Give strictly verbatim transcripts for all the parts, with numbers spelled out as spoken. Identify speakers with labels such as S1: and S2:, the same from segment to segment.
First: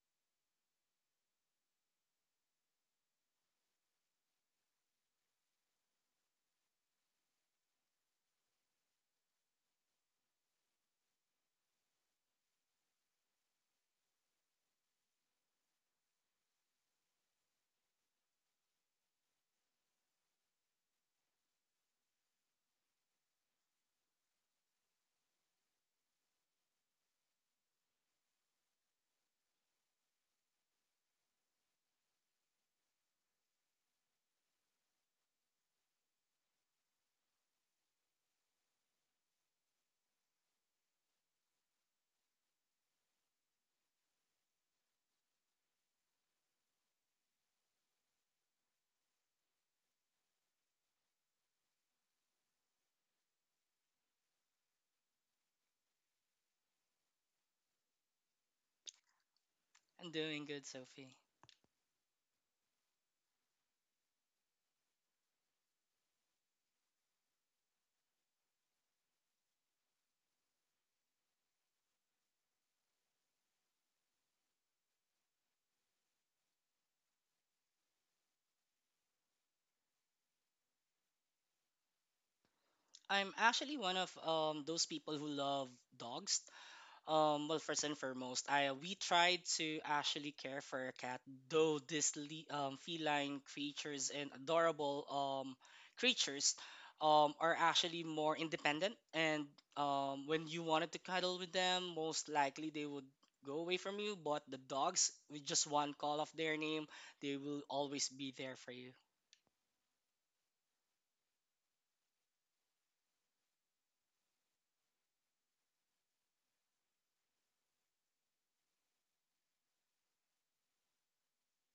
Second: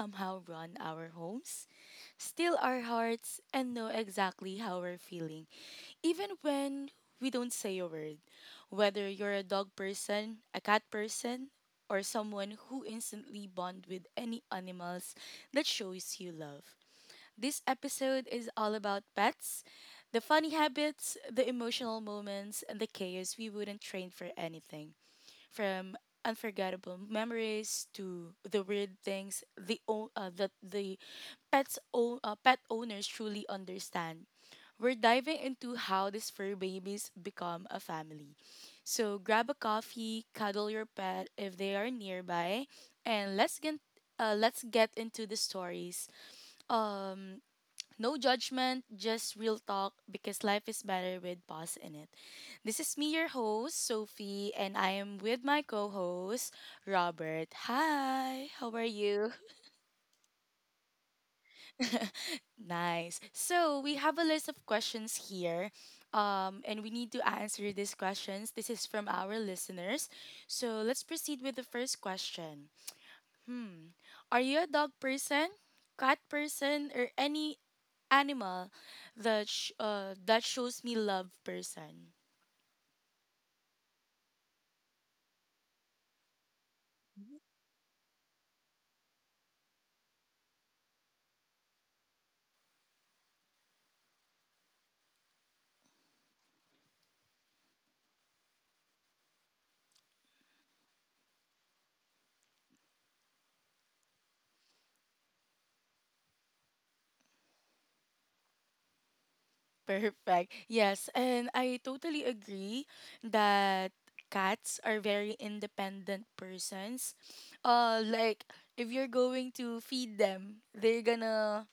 S1: somehow run our homes, steal our hearts, and know exactly how we're feeling, even when we don't say a word. Whether you're a dog person, a cat person, or someone who instantly bond with any animals that shows you love. This episode is all about pets the funny habits, the emotional moments, and the chaos we wouldn't train for anything. From unforgettable memories to the weird things the o- uh, that the pets o- uh, pet owners truly understand. We're diving into how these fur babies become a family. So grab a coffee, cuddle your pet if they are nearby, and let's get uh, let's get into the stories. Um, no judgment, just real talk because life is better with pause in it. This is me, your host, Sophie, and I am with my co host, Robert. Hi, how are you?
S2: I'm doing good, Sophie.
S1: Nice. So, we have a list of questions here, um, and we need to answer these questions. This is from our listeners. So, let's proceed with the first question. Hmm. Are you a dog person, cat person, or any animal that sh- uh, that shows me love person?
S2: I'm actually one of um those people who love dogs. Um, well, first and foremost, I we try to actually care for a cat, though these le- um, feline creatures and adorable um creatures um are actually more independent. And um when you wanted to cuddle with them, most likely they would go away from you. But the dogs, with just one call of their name, they will always be there for you,
S1: Perfect, yes, and I totally agree that cats are very independent persons, uh like if you're going to feed them, they're gonna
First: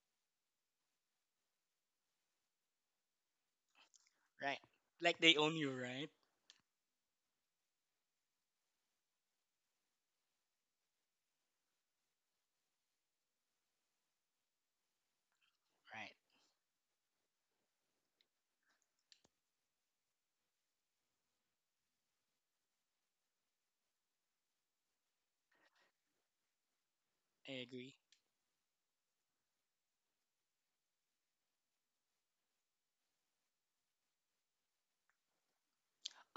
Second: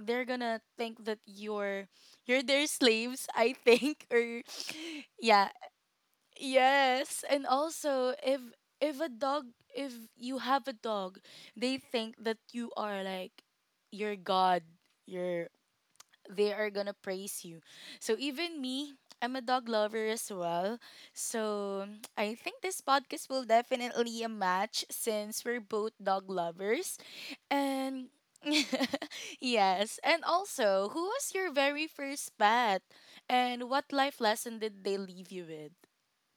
S1: they're gonna think that you're you're their slaves, I think. Or
S2: right? Like they
S1: yeah.
S2: own you, right?
S1: Yes, and also if if a dog, if you have a dog, they think that you are like your god. You're
S2: Right?
S1: they are gonna praise you. So even me, I'm a dog lover as well. So I think this podcast will definitely a match since we're both dog lovers.
S2: I agree.
S1: And yes, and also, who was your very first pet and what life lesson did they leave you with?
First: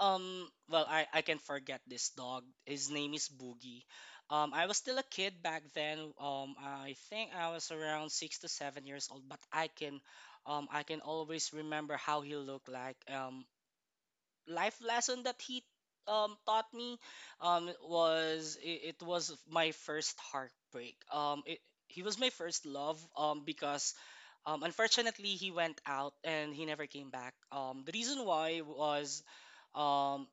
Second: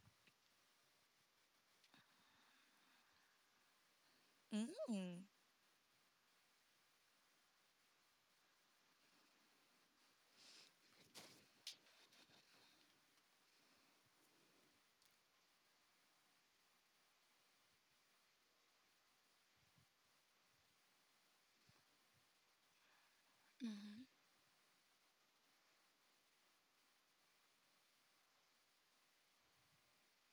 S2: Um, well, I, I can forget this dog. His name is Boogie. Um, I was still a
S1: Mm.
S2: kid back then. Um, I think I was around six to seven years old, but I can, um, I can always remember how he looked like. Um, life lesson that he um taught me um was it, it was my first heartbreak. Um it, he was my first love, um because um unfortunately he went out and he never came back. Um the reason why was, um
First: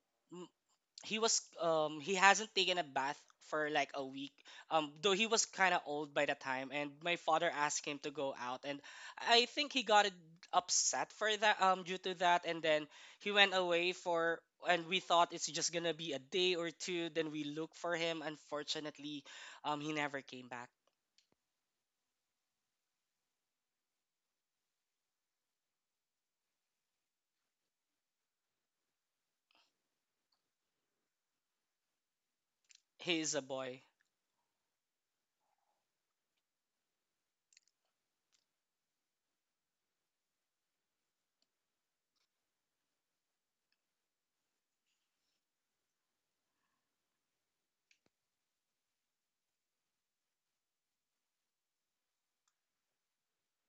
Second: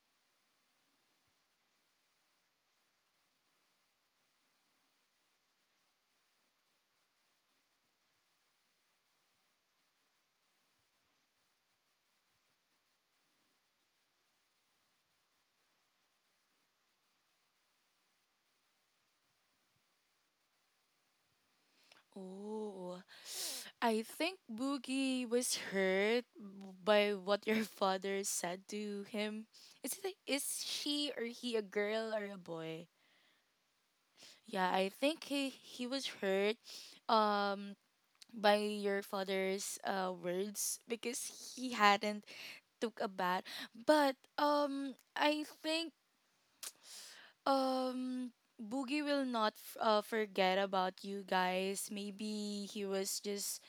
S2: he was um he hasn't taken a bath for like a week, um though he was kind of old by the time, and my father asked him to go out, and I think he got it upset for that, um due to that. And then he went away, for and we thought it's just gonna be a day or two, then we look for him. Unfortunately, um he never came back.
S1: Oh, I think Boogie was hurt by what your father said to him. Is it is she or he a girl or a boy?
S2: He is a boy.
S1: Yeah, I think he he was hurt, um by your father's uh words because he hadn't took a bath. But um I think Um, Boogie will not f- uh, forget about you guys. Maybe he was just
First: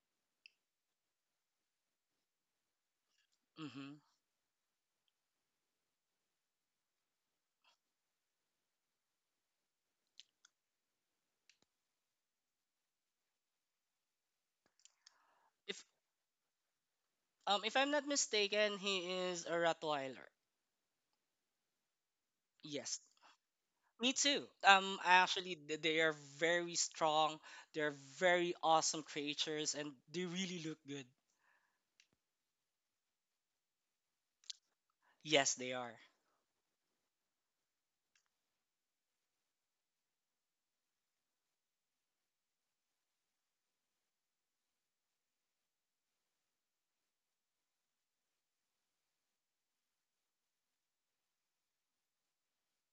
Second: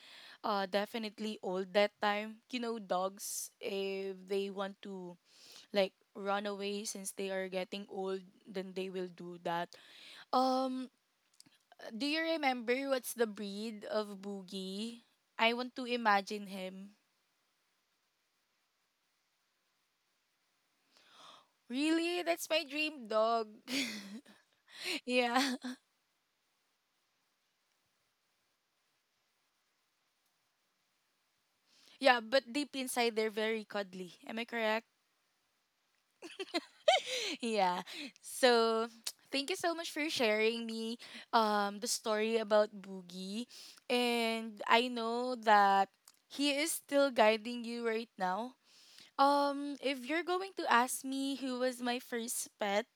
S1: uh definitely old that time. You know, dogs
S2: Mm-hmm.
S1: if they want to like run away since they are getting old, then they will do that. Um, do you remember what's the breed of Boogie? I want to
S2: if
S1: imagine him.
S2: um if I'm not mistaken, he is a Rottweiler.
S1: Really? That's my
S2: Yes.
S1: dream dog.
S2: Me too. Um,
S1: Yeah.
S2: actually, th- they are very strong. They're very awesome creatures, and they really look good.
S1: Yeah, but deep inside they're very cuddly. Am I correct?
S2: Yes, they are.
S1: Yeah. So thank you so much for sharing me um the story about Boogie. And I know that he is still guiding you right now. Um if you're going to ask me who was my first pet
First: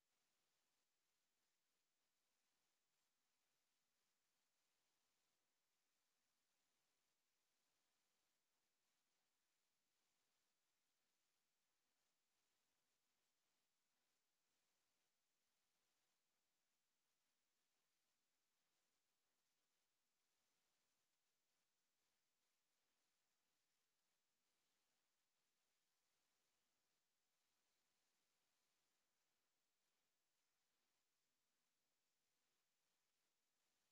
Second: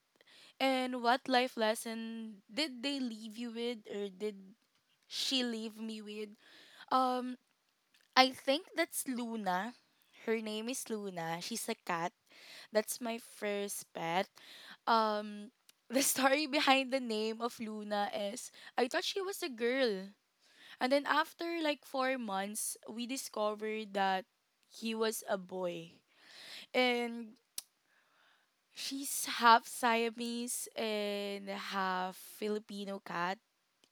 S1: and what life lesson did they leave you with or did she leave me with? Um I think that's Luna. Her name is Luna. She's a cat, that's my first pet. Um, the story behind the name of Luna is I thought she was a girl. And then after like four months, we discovered that he was a boy. And she's half Siamese and half Filipino cat.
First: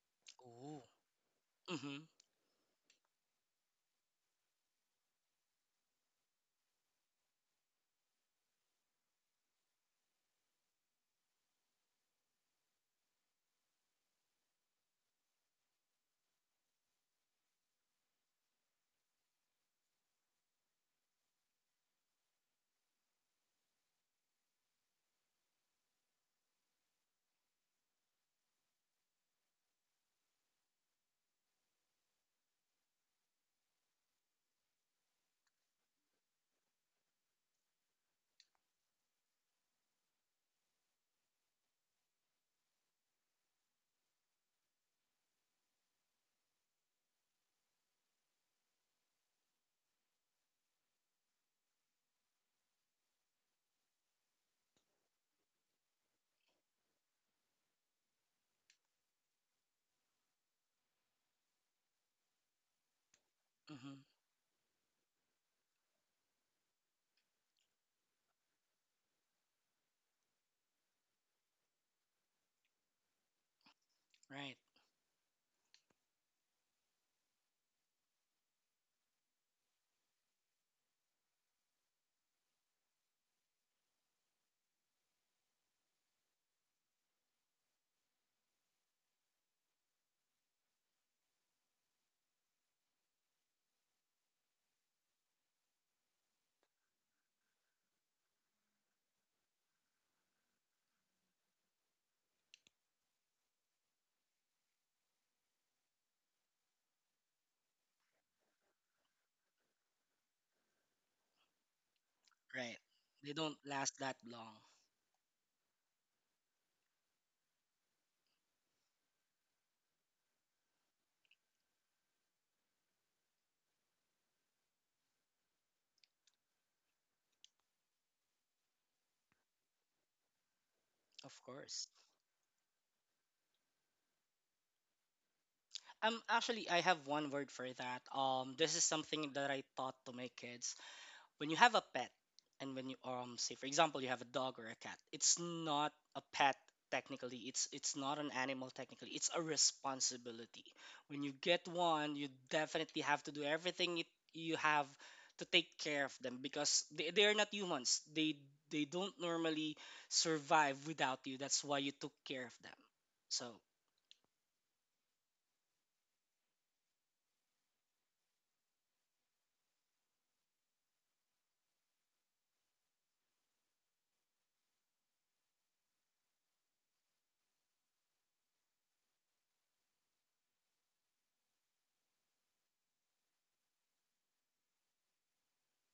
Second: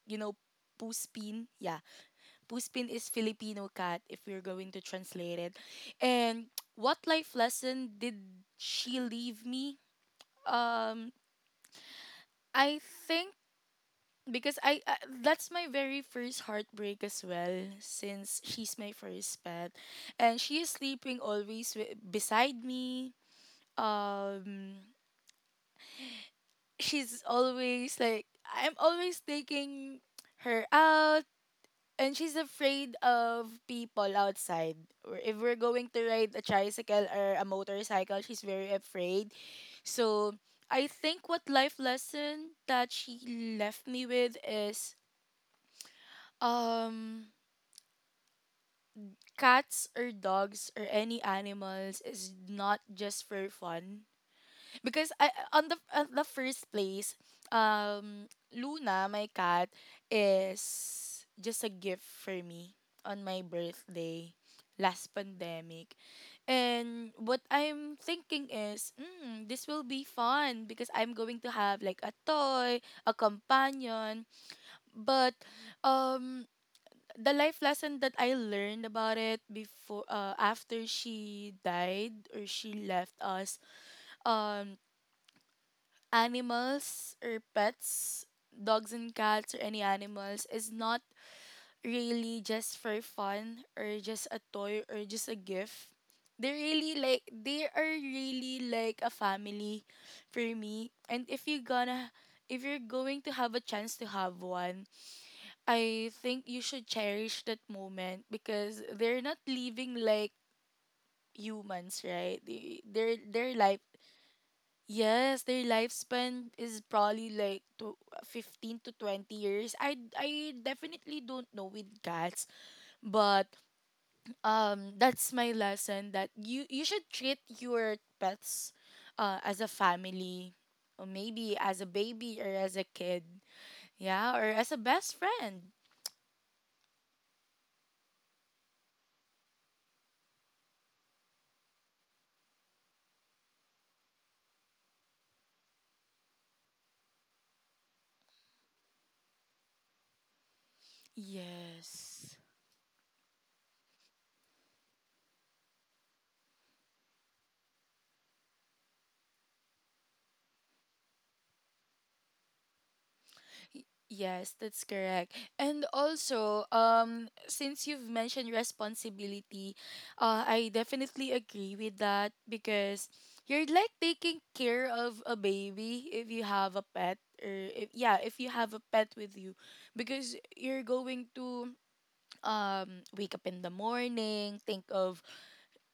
S1: You know,
S2: Ooh.
S1: Puspin? Yeah.
S2: Mhm.
S1: Puspin is Filipino cat if we're going to translate it. And what life lesson did she leave me? Um I think because I uh, that's my very first heartbreak as well since she's my first pet and she is sleeping always wi- beside me, um she's always like I'm always taking her out and she's afraid of people outside, or if we're going to ride a tricycle or a motorcycle she's very afraid. So I think what life lesson that she left me with is Um, cats or dogs or any animals is not just for fun. Because I on the on the first place, um, Luna, my cat, is just a gift for me on my
S2: Mhm.
S1: birthday last pandemic. And what I'm thinking is, mm, this will be fun because I'm going to have like a toy, a companion.
S2: Right.
S1: But um the life lesson that I learned about it before uh, after she died or she left us, um animals or pets, dogs and cats or any animals is not really just for fun or just a toy or just a gift. They really like they are really like a family for me, and if you're gonna if you're going to have a chance to have one, I think you should cherish that moment because they're not living like humans, right?
S2: Right.
S1: They, their
S2: They
S1: their
S2: don't
S1: life,
S2: last that long.
S1: yes, their lifespan is probably like to fifteen to twenty years. I I definitely don't know with cats, but um that's my lesson that you you should treat your pets uh as a family or
S2: Of
S1: maybe as
S2: course.
S1: a baby or as a kid. Yeah, or as a best friend.
S2: Um, actually, I have one word for that. Um, this is something that I taught to my kids. When you have a pet, and when you um say, for example, you have a dog or a cat, it's not a pet technically, it's it's not an animal technically, it's a responsibility. When you get one, you
S1: Yes.
S2: definitely have to do everything. It, you have to take care of them, because they, they are not humans. They they don't normally survive without you, that's why you took care of them, so.
S1: Y- Yes, that's correct. And also, um, since you've mentioned responsibility, uh, I definitely agree with that because you're like taking care of a baby if you have a pet, or if, yeah, if you have a pet with you, because you're going to um wake up in the morning, think of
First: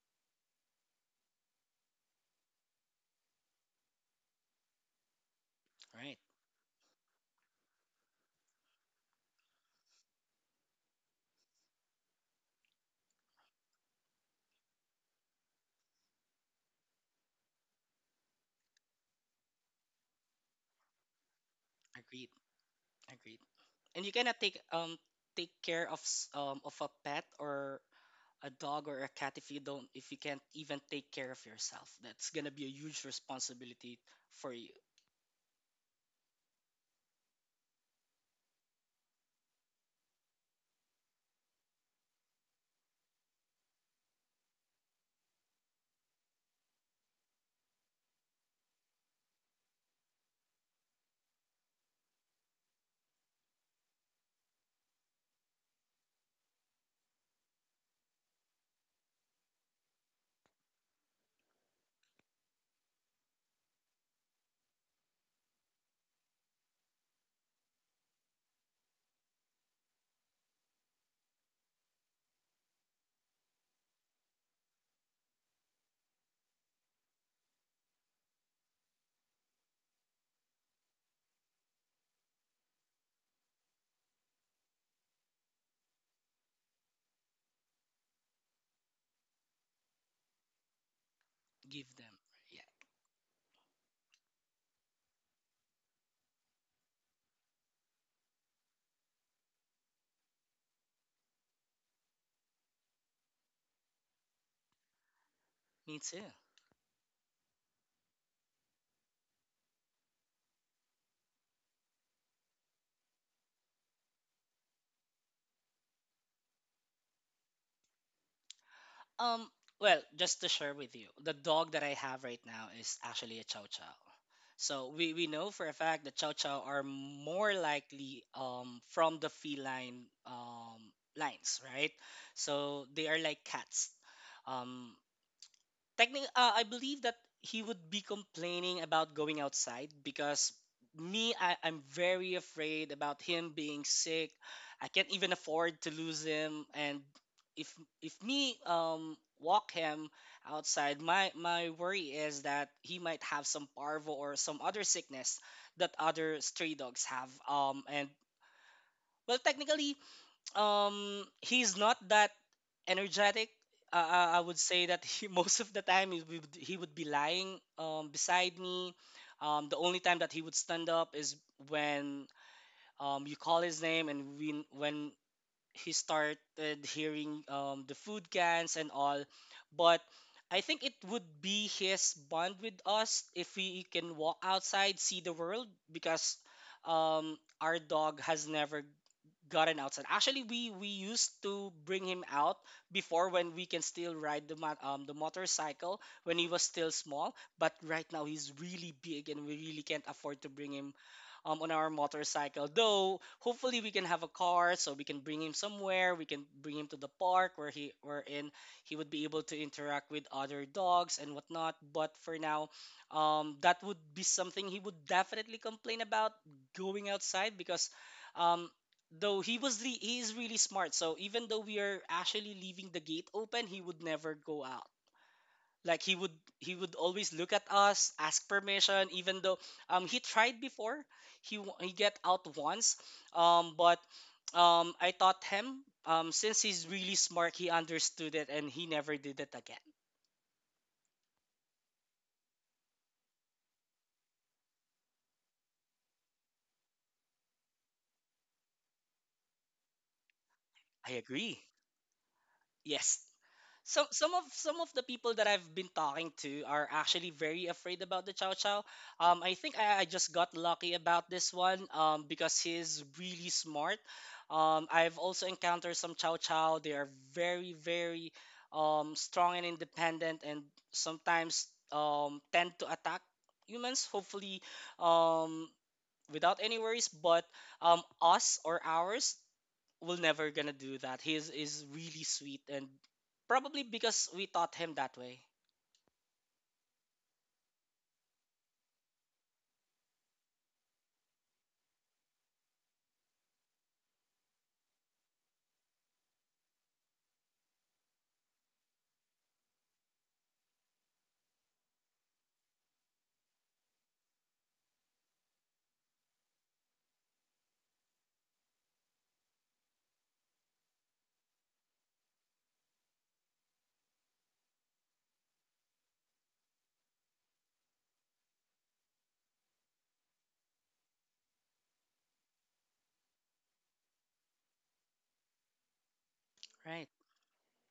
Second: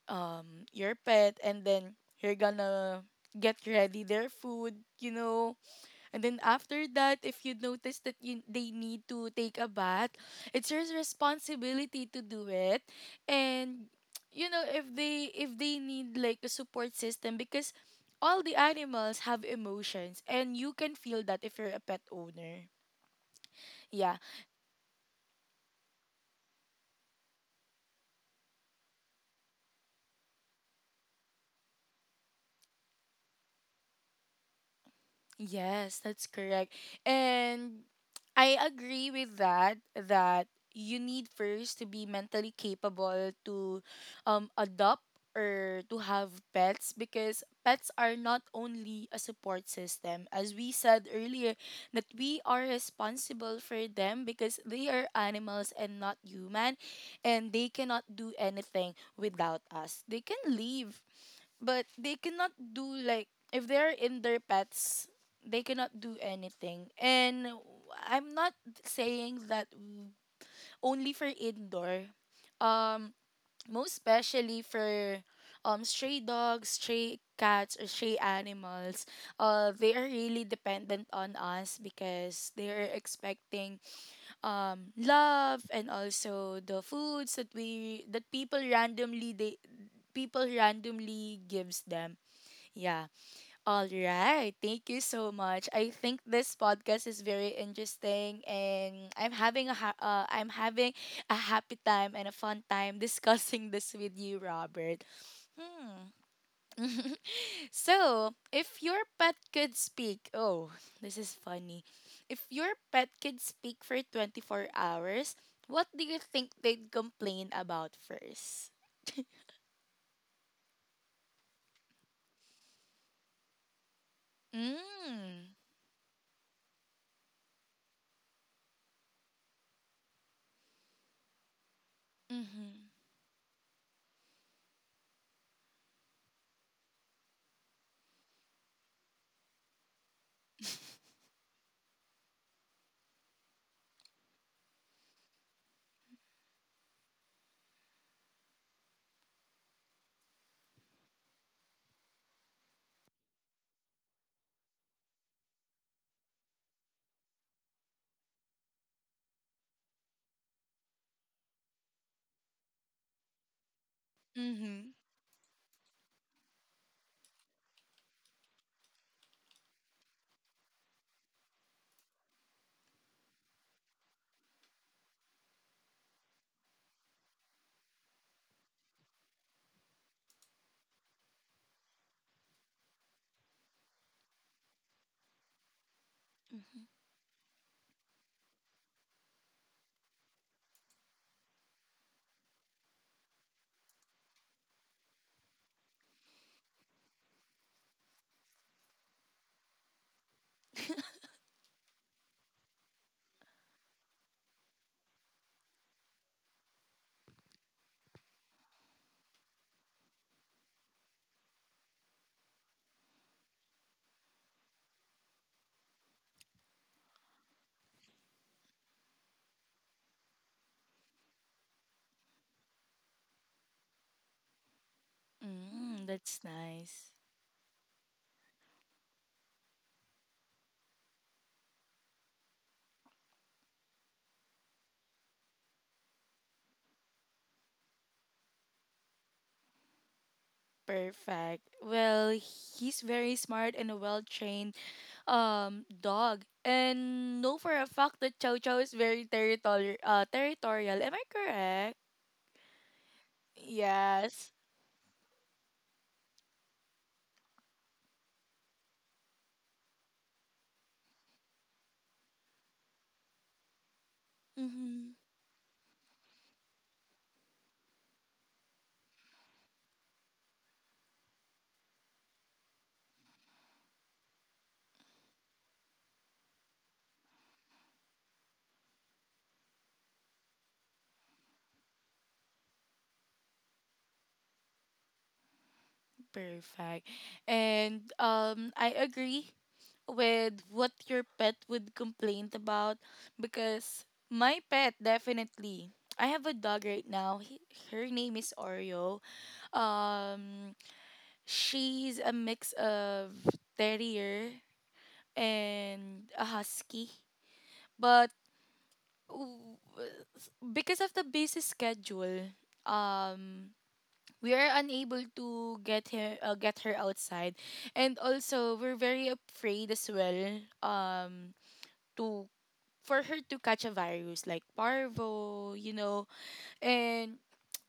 S1: um your pet, and then you're gonna get ready their food, you know,
S2: Right.
S1: and then after that, if you notice that you, they need to take a bath, it's your responsibility to do it. And you know, if they if they need like a support system, because all the animals have emotions and you can feel that if you're a pet
S2: Agreed.
S1: owner.
S2: Agreed. And you
S1: Yeah.
S2: cannot take um take care of s- um of a pet or a dog or a cat, if you don't if you can't even take care of yourself. That's gonna be a huge responsibility for you.
S1: Yes, that's correct. And I agree with that that you need first to be mentally capable to um adopt or to have pets, because pets are not only a support system. As we said earlier, that we are responsible for them because they are animals and not human, and they cannot do anything without us. They can leave, but they cannot do like if they're in their pets they cannot do anything. And I'm not saying that only for indoor, um most especially for um stray dogs, stray cats, or stray animals. Uh they are really dependent on us because they are expecting um love, and also the foods that we that people randomly they people randomly gives
S2: Give
S1: them.
S2: them. Yeah,
S1: Yeah, all right. Thank you so much. I think this podcast is very interesting and I'm having a ha- uh, I'm having a happy time and a fun time discussing this with you, Robert.
S2: me
S1: Hmm.
S2: too.
S1: So, if your pet could speak, oh, this is funny. If your pet could speak for twenty-four hours, what do you think they'd complain about first?
S2: Um, well, just to share with you, the dog that I have right now is actually a Chow Chow. So we, we know
S1: Mm.
S2: for a fact that Chow Chow are more likely, um, from the feline, um, lines, right? So
S1: Mhm.
S2: they are like cats. Um, Technically, uh, I believe that he would be complaining about going outside, because me, I, I'm very afraid about him being sick. I can't even afford to lose him, and if if me um walk him outside, my my worry is that he might have some parvo or some other sickness that other stray dogs have. Um, and well, technically, um, he's not that energetic. Uh, uh, I would say
S1: Mhm.
S2: that he, most of the time he would, he would be lying, um, beside me. Um, the only time that he would stand up is when, um, you call his name, and when when he started hearing, um, the food cans and all. But I think it would be his bond with us, if we can walk outside, see the world, because,
S1: Mhm.
S2: um, our dog has never gotten outside. Actually, we we used to bring him out before, when we can still ride the mo- um the motorcycle, when he was still small. But right now he's really big and we really can't afford to bring him, um on our motorcycle. Though hopefully we can have a car, so we can bring him somewhere. We can bring him to the park where he wherein he would be able to interact with other dogs and whatnot. But for now, um that would be something he would definitely complain about, going outside, because, um though he was re- he is really smart, so even though we are actually leaving the gate open, he would never go out. Like,
S1: Mm,
S2: he would
S1: that's
S2: he would
S1: nice.
S2: always look at us, ask permission. Even though, um he tried before. He w- he get out once, um but, um I taught him, um since he's really smart, he understood it and he never did it again.
S1: Perfect. Well, he's very smart and a well-trained um dog. And know for a fact that Chow Chow is very territorial. Uh, territorial. Am
S2: I
S1: I
S2: agree.
S1: correct?
S2: Yes. some some of
S1: Yes.
S2: some of the people that I've been talking to are actually very afraid about the Chow Chow. Um, I think I, I just got lucky about this one, um, because he's really smart. Um,
S1: Mm-hmm.
S2: I've also encountered some Chow Chow. They are very, very, um, strong and independent, and sometimes, um, tend to attack humans. Hopefully, um, without any worries. But, um, us or ours, will never gonna do that. He is, is really sweet, and probably because we taught him that way,
S1: Perfect. And um, I agree with what your pet would complain about because my pet definitely. I have a dog right now. He, her name is Oreo. Um, She's a mix of terrier and a husky. But w- because of the busy schedule, um we are unable to get her uh, get her outside, and also we're very afraid as well um to for her to catch a virus like parvo, you know.
S2: right?
S1: And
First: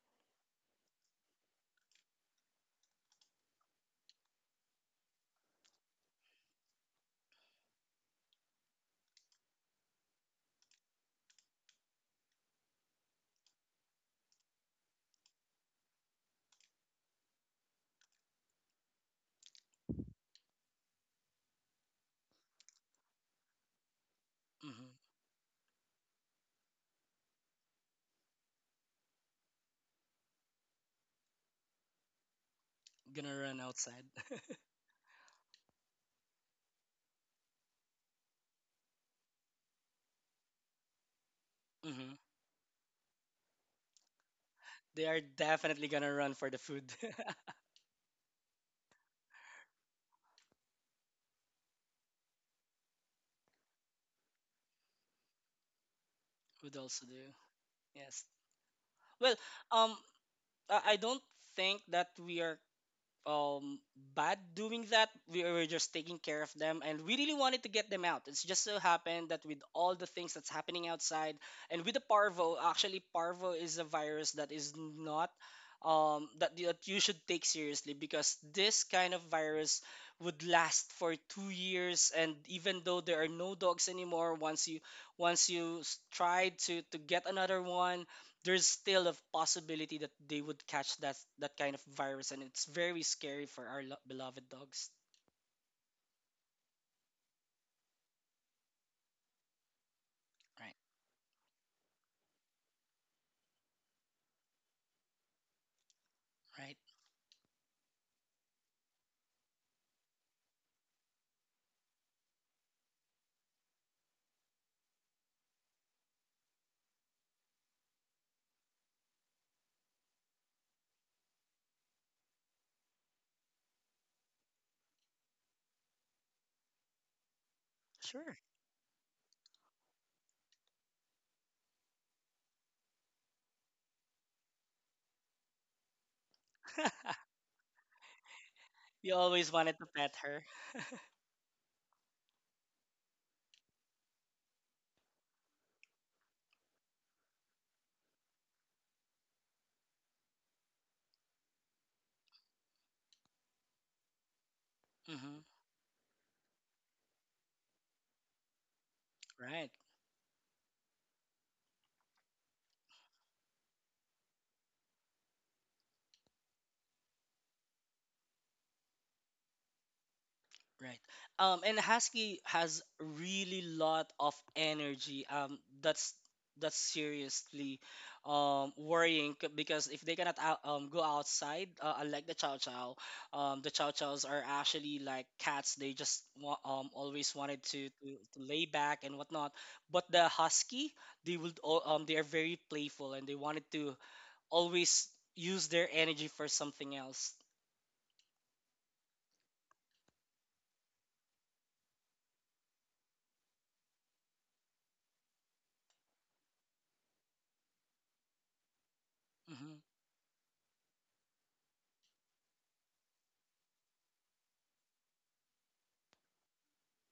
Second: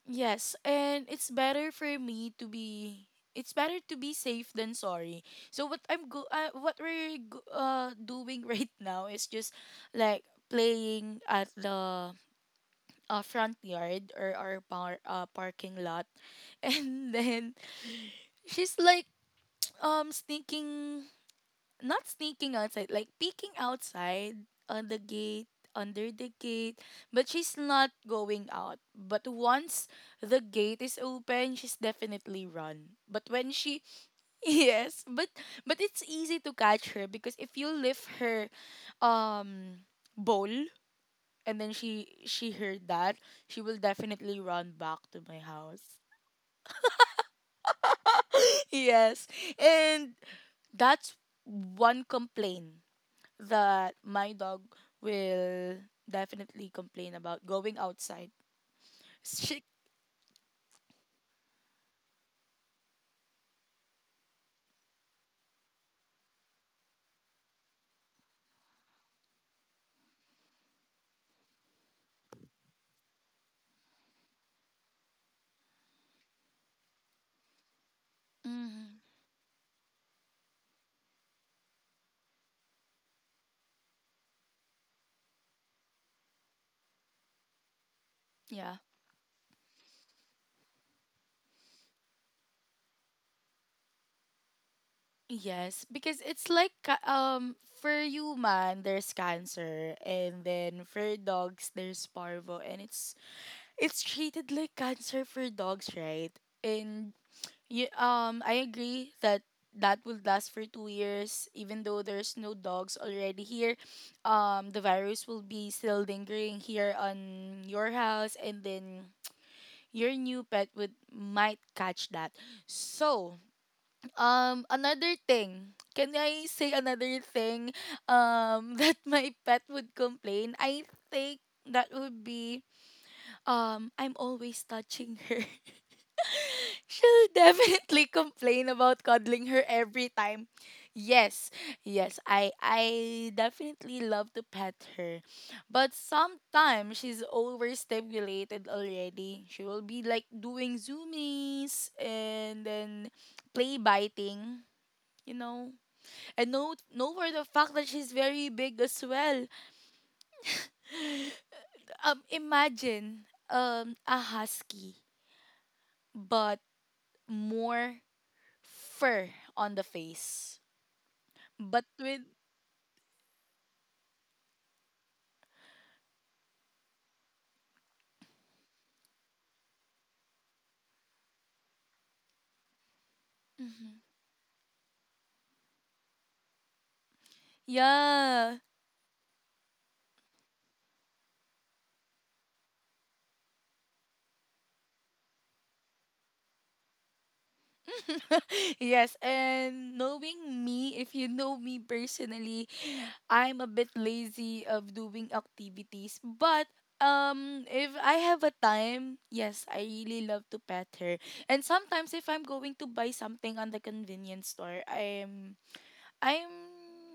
S1: yes, and it's better for me to be it's better to be safe than sorry. So what I'm go uh, what we're go- uh doing right now is just like playing at the uh, front yard or our par- uh, parking lot, and then she's like um sneaking, not sneaking outside, like peeking outside on
S2: Hmm.
S1: the gate, under the gate, but she's not going out. But once the gate is open, she's definitely run. But
S2: Gonna
S1: when
S2: run
S1: she
S2: outside.
S1: yes, but but it's easy to catch her because if you lift her um bowl, and then
S2: Hmm.
S1: she she heard that, she will definitely run back
S2: They are
S1: to my
S2: definitely
S1: house.
S2: gonna run for the food.
S1: Yes. And that's one complaint that my dog will definitely
S2: Would also
S1: complain
S2: do.
S1: about going
S2: Yes.
S1: outside.
S2: Well,
S1: She,
S2: um, I I don't think that we are, um bad doing that. We were just taking care of them, and we really wanted to get them out. It's just so happened that, with all the things that's happening outside, and with the parvo. Actually, parvo is a virus that is not, um that, that you should take seriously, because this
S1: mm,
S2: kind of virus would last for two years, and even though there are no dogs anymore, once you once you s- try to to get another one, there's
S1: yeah,
S2: still a possibility that they would catch that that kind of virus, and it's very scary for our lo- beloved dogs.
S1: yes, because it's like ca- um for human there's cancer, and
S2: Right.
S1: then for dogs there's parvo, and it's it's treated like cancer for dogs, right?
S2: Right.
S1: And you, um, I agree that that would last for two years, even though there's no dogs already here. Um, the virus will be still lingering here on your house, and then your new pet would might catch that. So, um, another thing. Can I say another thing?
S2: Sure.
S1: Um, that my pet would complain. I think that would be um, I'm always touching her, she'll definitely complain about
S2: You
S1: cuddling
S2: always
S1: her
S2: wanted to
S1: every
S2: pet her.
S1: time. Yes, yes, I I definitely love to pet her. But sometimes she's overstimulated already. She will be like doing zoomies and then play biting, you
S2: Hmm.
S1: know. And no no for the fact that she's very big as well.
S2: Right.
S1: Um imagine um a husky but more fur on the face,
S2: Right. Um, and
S1: but with.
S2: Husky has really lot of energy. Um, that's that's seriously, um, worrying, c- because if they cannot out, um, go outside, uh, unlike the Chow Chow, um, the Chow
S1: Mhm,
S2: Chows are actually like cats. They just wa- um, always wanted to, to, to
S1: yeah.
S2: lay back and whatnot. But the Husky, they would, al- um, they are very playful and they wanted to always use their energy for something else.
S1: Yes. And knowing me, if you know me personally, I'm a bit lazy of doing activities, but um if I have a time, yes,
S2: Mm-hmm.
S1: I really love to pet her. And sometimes if I'm going to buy something on the convenience store, I'm I'm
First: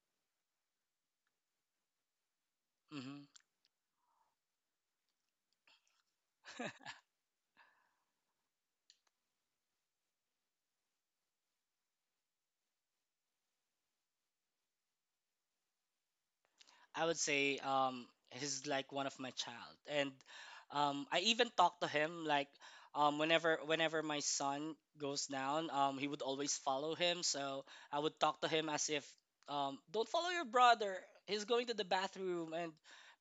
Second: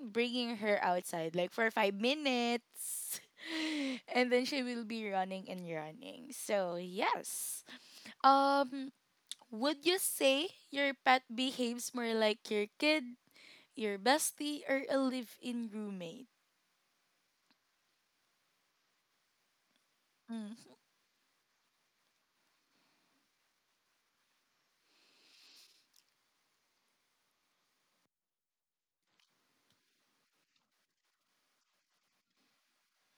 S1: bringing her outside like for five minutes.
S2: Mm-hmm.
S1: And then she will be running and running. So, yes. Um, would you say your pet behaves more like your kid, your bestie, or a live in roommate?
S2: I would say, um he's like one of my child. And
S1: Mm,
S2: um I even talk to him, like, um whenever whenever my son goes down, um he would always follow him. So I would talk to him as if, um don't follow your brother. He's going to the bathroom, and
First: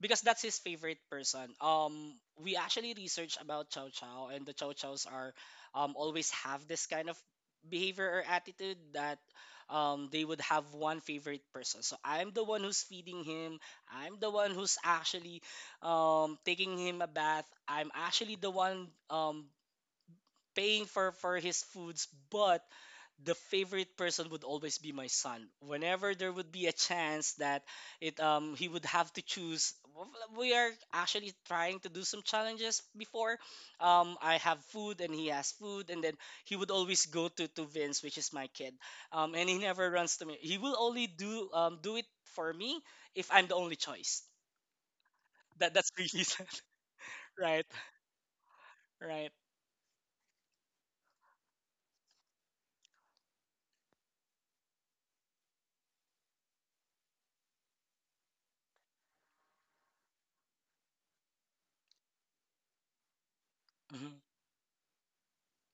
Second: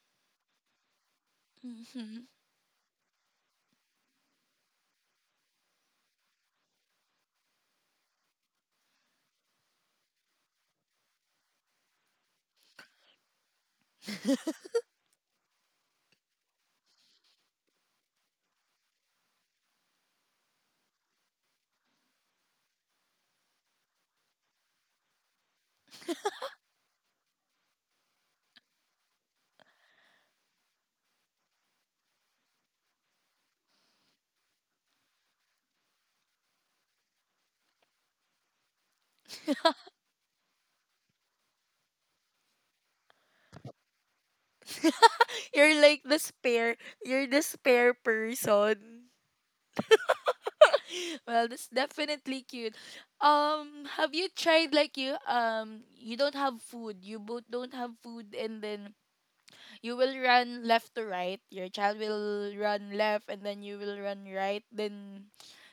S2: because that's his favorite person. Um
S1: mhm.
S2: we actually research about Chow Chow, and the Chow Chows are, um always have this kind of behavior or attitude that, um, they would have one favorite person. So I'm the one who's feeding him. I'm the one who's actually, um, taking him a bath. I'm actually the one, um, paying for, for his foods, but the favorite person would always be my son. Whenever there would be a chance that, it um, he would have to choose, we are actually trying to do some challenges before. Um, I have food and he has food, and then he would always go to, to Vince, which is my kid, um, and he never runs to me. He will only do um, do it for me, if I'm the only choice. That
S1: You're
S2: that's
S1: like the
S2: really sad.
S1: spare, you're the
S2: Right,
S1: spare person.
S2: right.
S1: Well, that's definitely cute. Um, have you tried like you um you don't have food, you both don't have food, and then you will run left to right, your child will run left and then you will
S2: Mhm.
S1: run right, then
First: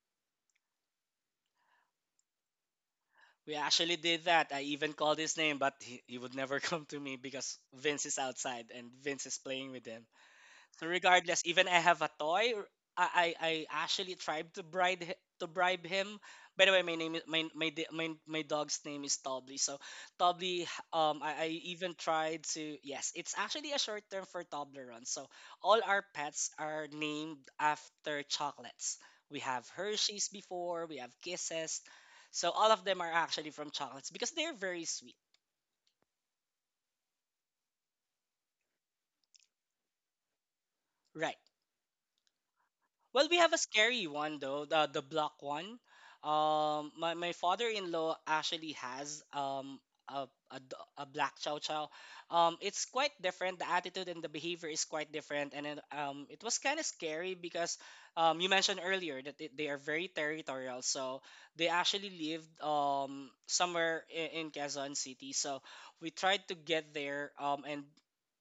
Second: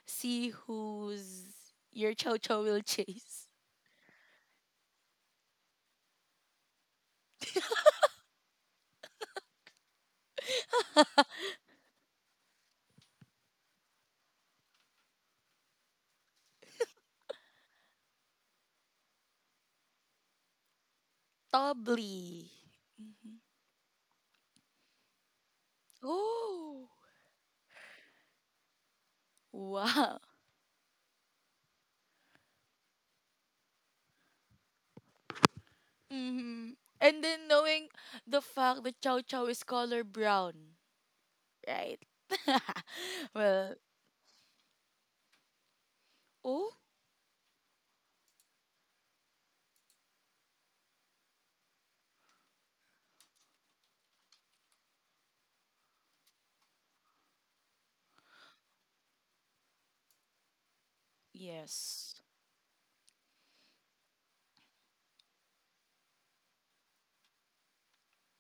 S1: see who's your chow chow will chase.
S2: We actually did that. I even called his name, but he, he would never come to me, because Vince is outside and Vince is playing with him. So regardless, even I have a toy. r- I I, I actually tried to bribe hi- to bribe him. By the way, my name is my my di- my, my dog's name is Tobly. So Tobly, h- um, I, I even tried
S1: Probably.
S2: to, yes, it's actually a short term for Toblerone. So all our pets are
S1: Oh,
S2: named after chocolates. We have
S1: wow.
S2: Hershey's before, we have Kisses. So all of them are actually from chocolates, because they're very sweet,
S1: Mm-hmm. And then knowing the fact that chow chow is color brown,
S2: right?
S1: right?
S2: Well, we have a
S1: Well.
S2: scary one though, the the block one.
S1: Oh.
S2: Um, my, my father-in-law actually has um a, a, d- a black Chow Chow. Um, it's quite different. The attitude and the behavior is quite different, and it, um, it was kind of scary, because, um, you mentioned earlier that they, they are very territorial. So they actually
S1: Yes.
S2: lived, um somewhere in, in Quezon City. So we tried to get there, um and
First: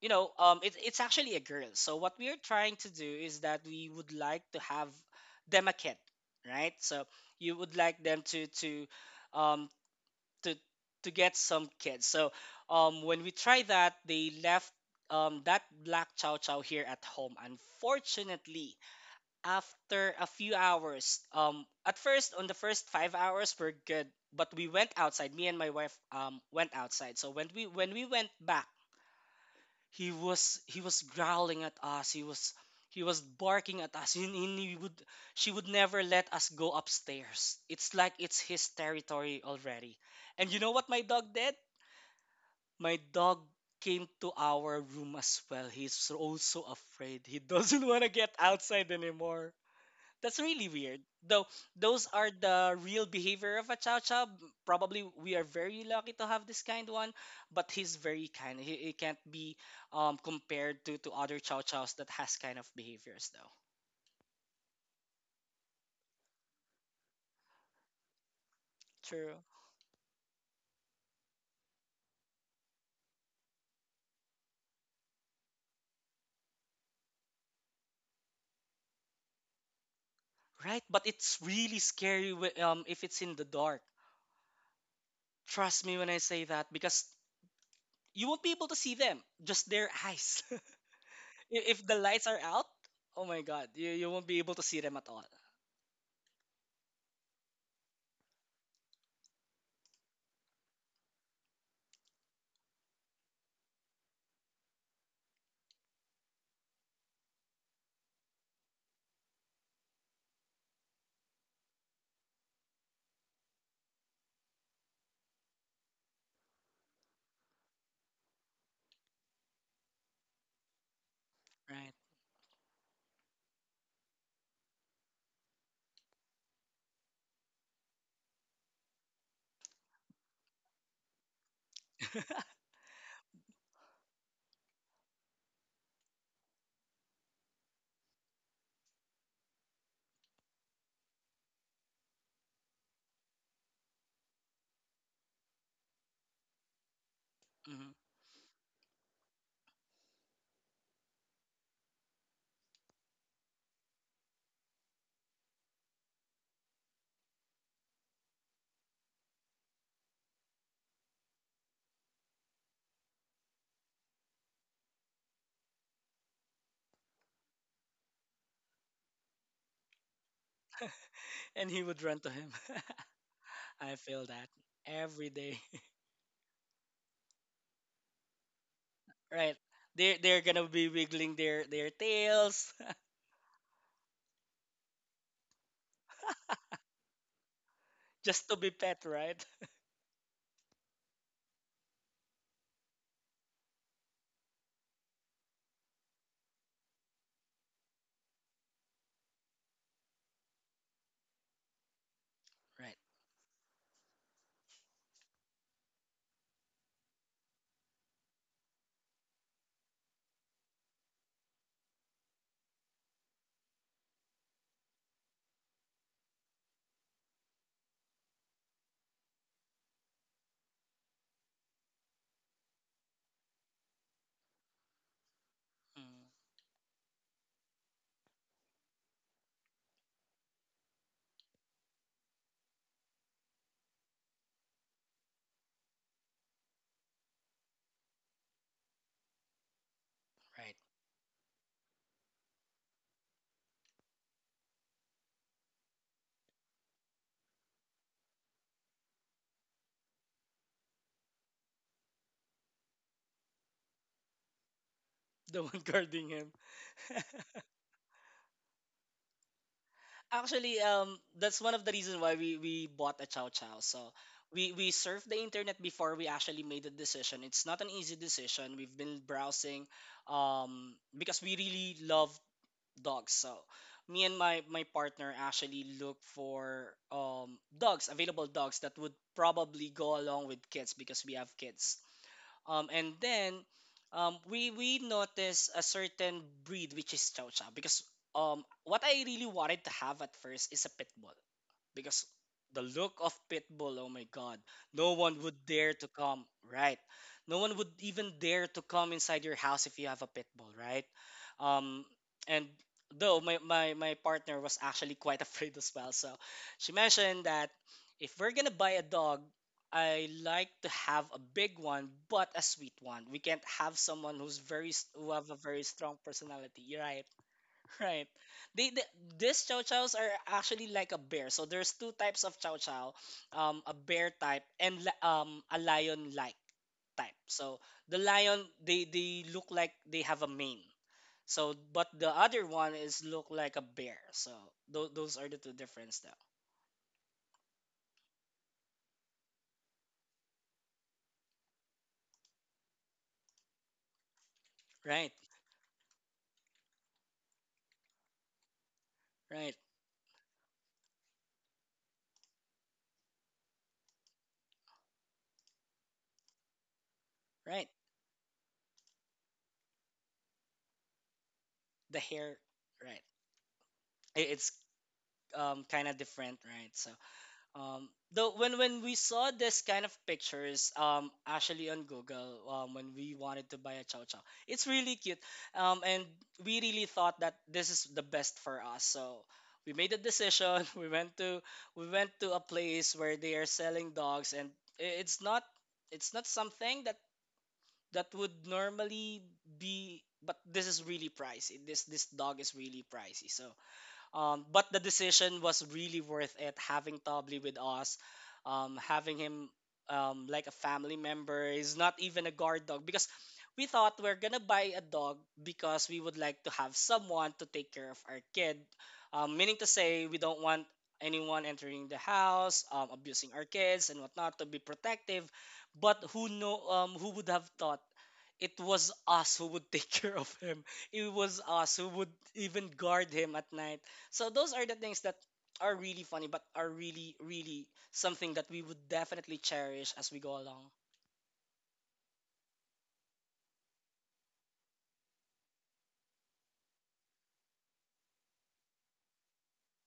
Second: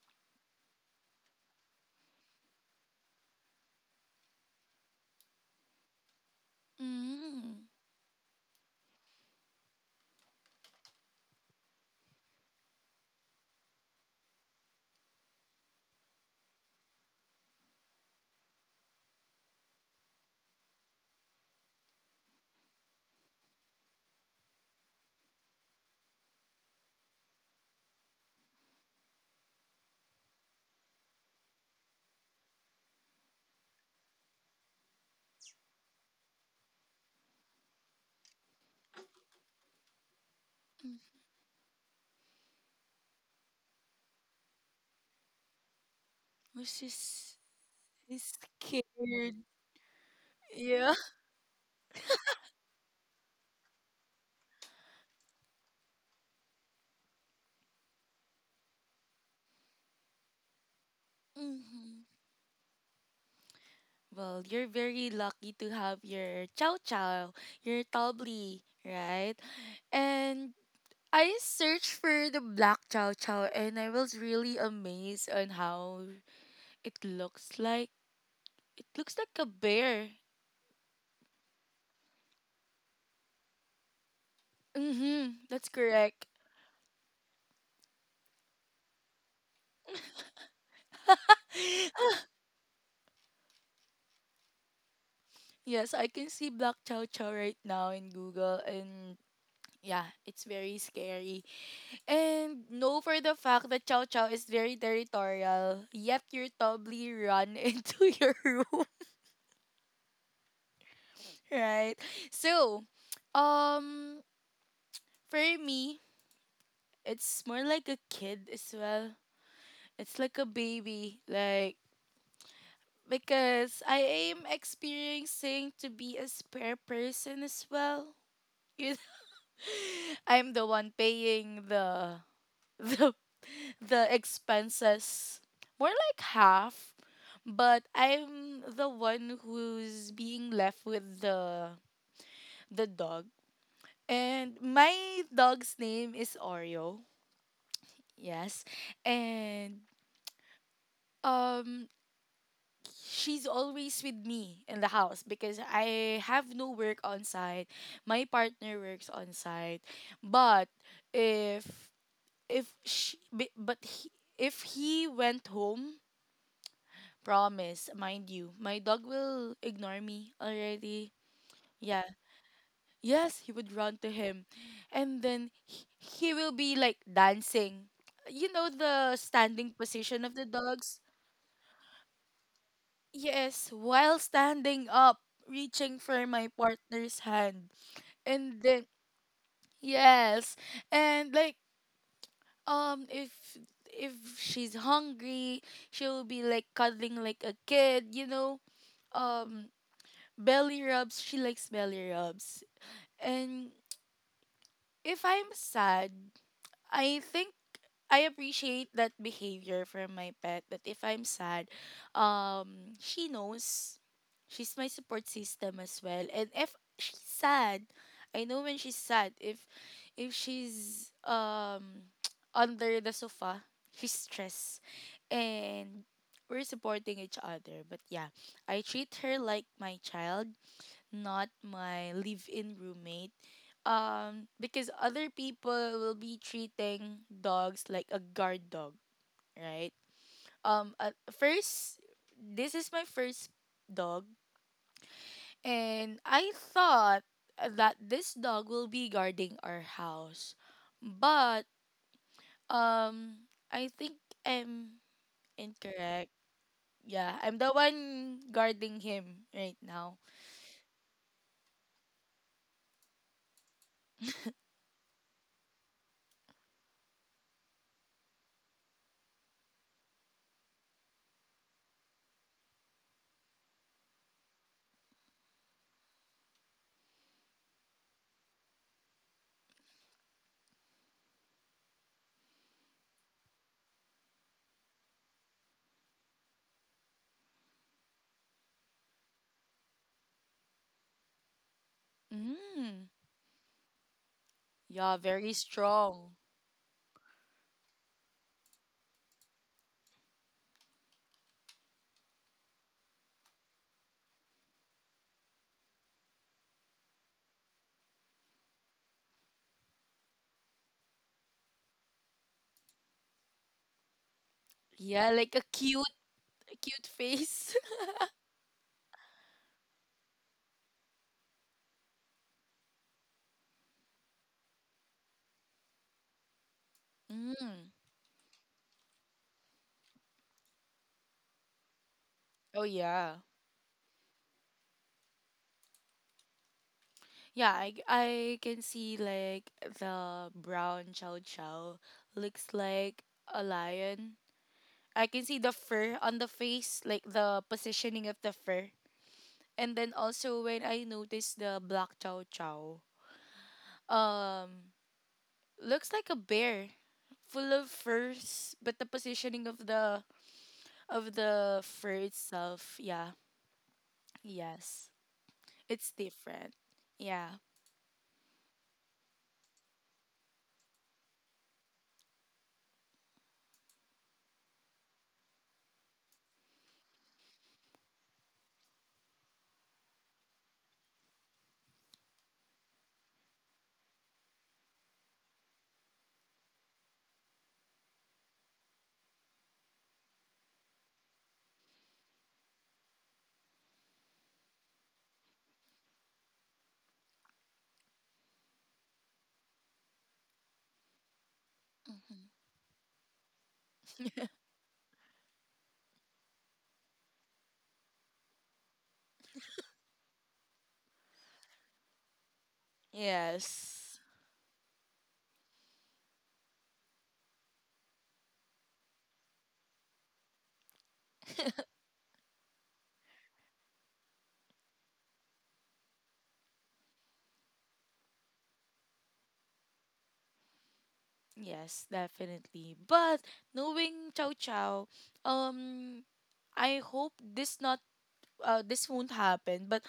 S2: you know, um, it's it's actually a girl. So what we are trying to do is that we would like to have them a kid, right? So you
S1: Mm.
S2: would like them to to um, to to get some kids. So um, when we try that, they left um, that black chow chow here at home. Unfortunately, after a few hours, um, at first on the first five hours we're good, but we went outside. Me and my wife um, went outside. So when we when we went back he was he was growling at us, he was he was barking at us, and he would, she would never let us go upstairs. It's like it's his territory already. And you know what my dog did? My dog came to our room as well. He's also
S1: Which
S2: afraid,
S1: is
S2: he doesn't want to
S1: is
S2: get outside
S1: scared.
S2: anymore. That's really
S1: Yeah.
S2: weird. Though those are the real behavior of a chow chow. Probably we are very lucky to have this kind one, but he's very kind. He, he can't be um, compared to, to other chow chows
S1: Mm-hmm.
S2: that has kind of behaviors though.
S1: Well, you're very lucky to have your chow chow, your tabli, right?
S2: True.
S1: And I searched for the black chow chow and I was really amazed on how it looks like. It looks like a bear.
S2: Right, but it's really scary whe- um, if it's in the dark.
S1: Mm-hmm, that's
S2: Trust me when I
S1: correct.
S2: say that, because you won't be able to see them, just their eyes. I- if the lights are out, oh my god, you, you won't be able to see them at all.
S1: Yes, I can see black chow chow right now in Google, and yeah, it's very scary. And know for the fact that Chow Chow is very territorial, yet you're probably run into your room, right? So, um, for me, it's more like a kid as well. It's like a baby, like
S2: Right.
S1: because I am experiencing to be a spare person as well. You know? I'm the one paying the the the expenses, more like half, but I'm the one who's being left with the the dog, and my dog's name is Oreo.
S2: Mhm.
S1: Yes. And um she's always with me in the house because I have no work on site. My partner works on site. But if if she, bi- but he, if he went home, promise, mind you, my dog will ignore me already.
S2: And he
S1: Yeah.
S2: would run to him.
S1: Yes, he would run
S2: I
S1: to
S2: feel
S1: him.
S2: that
S1: And
S2: every
S1: then
S2: day.
S1: he, he will be like dancing. You know the
S2: Right.
S1: standing
S2: They,
S1: position of
S2: they're
S1: the
S2: gonna be
S1: dogs?
S2: wiggling their their tails
S1: Yes, while standing up, reaching for my partner's hand.
S2: just to
S1: And
S2: be
S1: then
S2: pet, right?
S1: yes. And like um if if she's hungry, she'll be like cuddling like a kid, you know? Um, belly rubs. She likes belly rubs.
S2: Right.
S1: And if I'm sad, I think I appreciate that behavior from my pet. That if I'm sad, um, she knows. She's my support system as well. And if she's sad, I know when she's sad. If if she's um under the sofa, she's stressed. And
S2: Mm,
S1: we're supporting each other. But yeah, I treat her like my child, not my live-in roommate. Um, because other people will be treating dogs like a guard dog, right?
S2: right.
S1: Um, at first, this is my first dog, and I thought that this dog will be guarding our house, but um, I think I'm
S2: The one guarding
S1: incorrect.
S2: him.
S1: Yeah, I'm the one guarding him right now.
S2: Actually, um, that's one of the reasons why we we bought a chow chow. So we we surfed the internet before we actually made the decision. It's not an easy decision. We've been browsing, um, because we really love dogs. So me and my my partner actually look for um dogs, available dogs that would probably go along with kids because we have kids. Um and then um we we notice a certain breed which is Chow Chow, because um what I really wanted to have at first is a pit bull, because the
S1: Mm,
S2: look of Pitbull, oh my god, no
S1: yeah,
S2: one
S1: very
S2: would dare to
S1: strong.
S2: come, right? No one would even dare to come inside your house if you have a Pitbull, right? Um, and though my, my, my partner was actually quite afraid as well, so she mentioned that if we're gonna buy a dog, I like to have a big one, but a sweet one. We can't have someone who's very s-
S1: Yeah,
S2: who have
S1: like
S2: a
S1: a
S2: very
S1: cute,
S2: strong personality,
S1: cute
S2: right?
S1: face.
S2: Right. They, the These chow chows are actually like a bear. So there's two types of chow chow, um, a bear type and li- um a lion like type. So
S1: Mm.
S2: the lion, they they look like they have a mane. So but the other
S1: Oh
S2: one is
S1: yeah.
S2: look like a bear. So tho- those are the two difference though.
S1: Yeah, I, I can see like the brown chow chow looks like a lion. I
S2: Right.
S1: can see the fur on the face, like the positioning of the fur.
S2: Right.
S1: And then also when I notice the black chow chow, um, looks like a bear, full of
S2: Right.
S1: furs, but the positioning of the of the fur
S2: The hair.
S1: itself,
S2: Right.
S1: yeah.
S2: It, it's
S1: Yes.
S2: um kind
S1: It's
S2: of different.
S1: different.
S2: Right. So
S1: Yeah.
S2: Um, though when when we saw this kind of pictures, um, actually on Google, um, when we wanted to buy a chow chow, it's really cute. Um, and We really thought that this is the best for us. So we made a decision. We went to we went to a place where they are selling dogs, and i- it's not, it's not something that that would normally be. But this is really pricey. This this dog is really pricey. So um, but the decision was really worth it having Tobly with us, um, having him um, like a family member. He's not even
S1: Mhm.
S2: a guard dog, because we thought we're gonna buy a dog because we would like to have someone to take care of our kid. Um, meaning to say, we don't want anyone entering the house, um, abusing our kids
S1: Yes.
S2: and whatnot, to be protective. But who know? Um, who would have thought? It was us who would take care of him. It was us who would even guard him at night. So those are the things that are really funny, but are really, really something that we would definitely cherish as we go along.
S1: Yes, definitely. But knowing Chow Chow, um, I hope this not uh this won't happen. But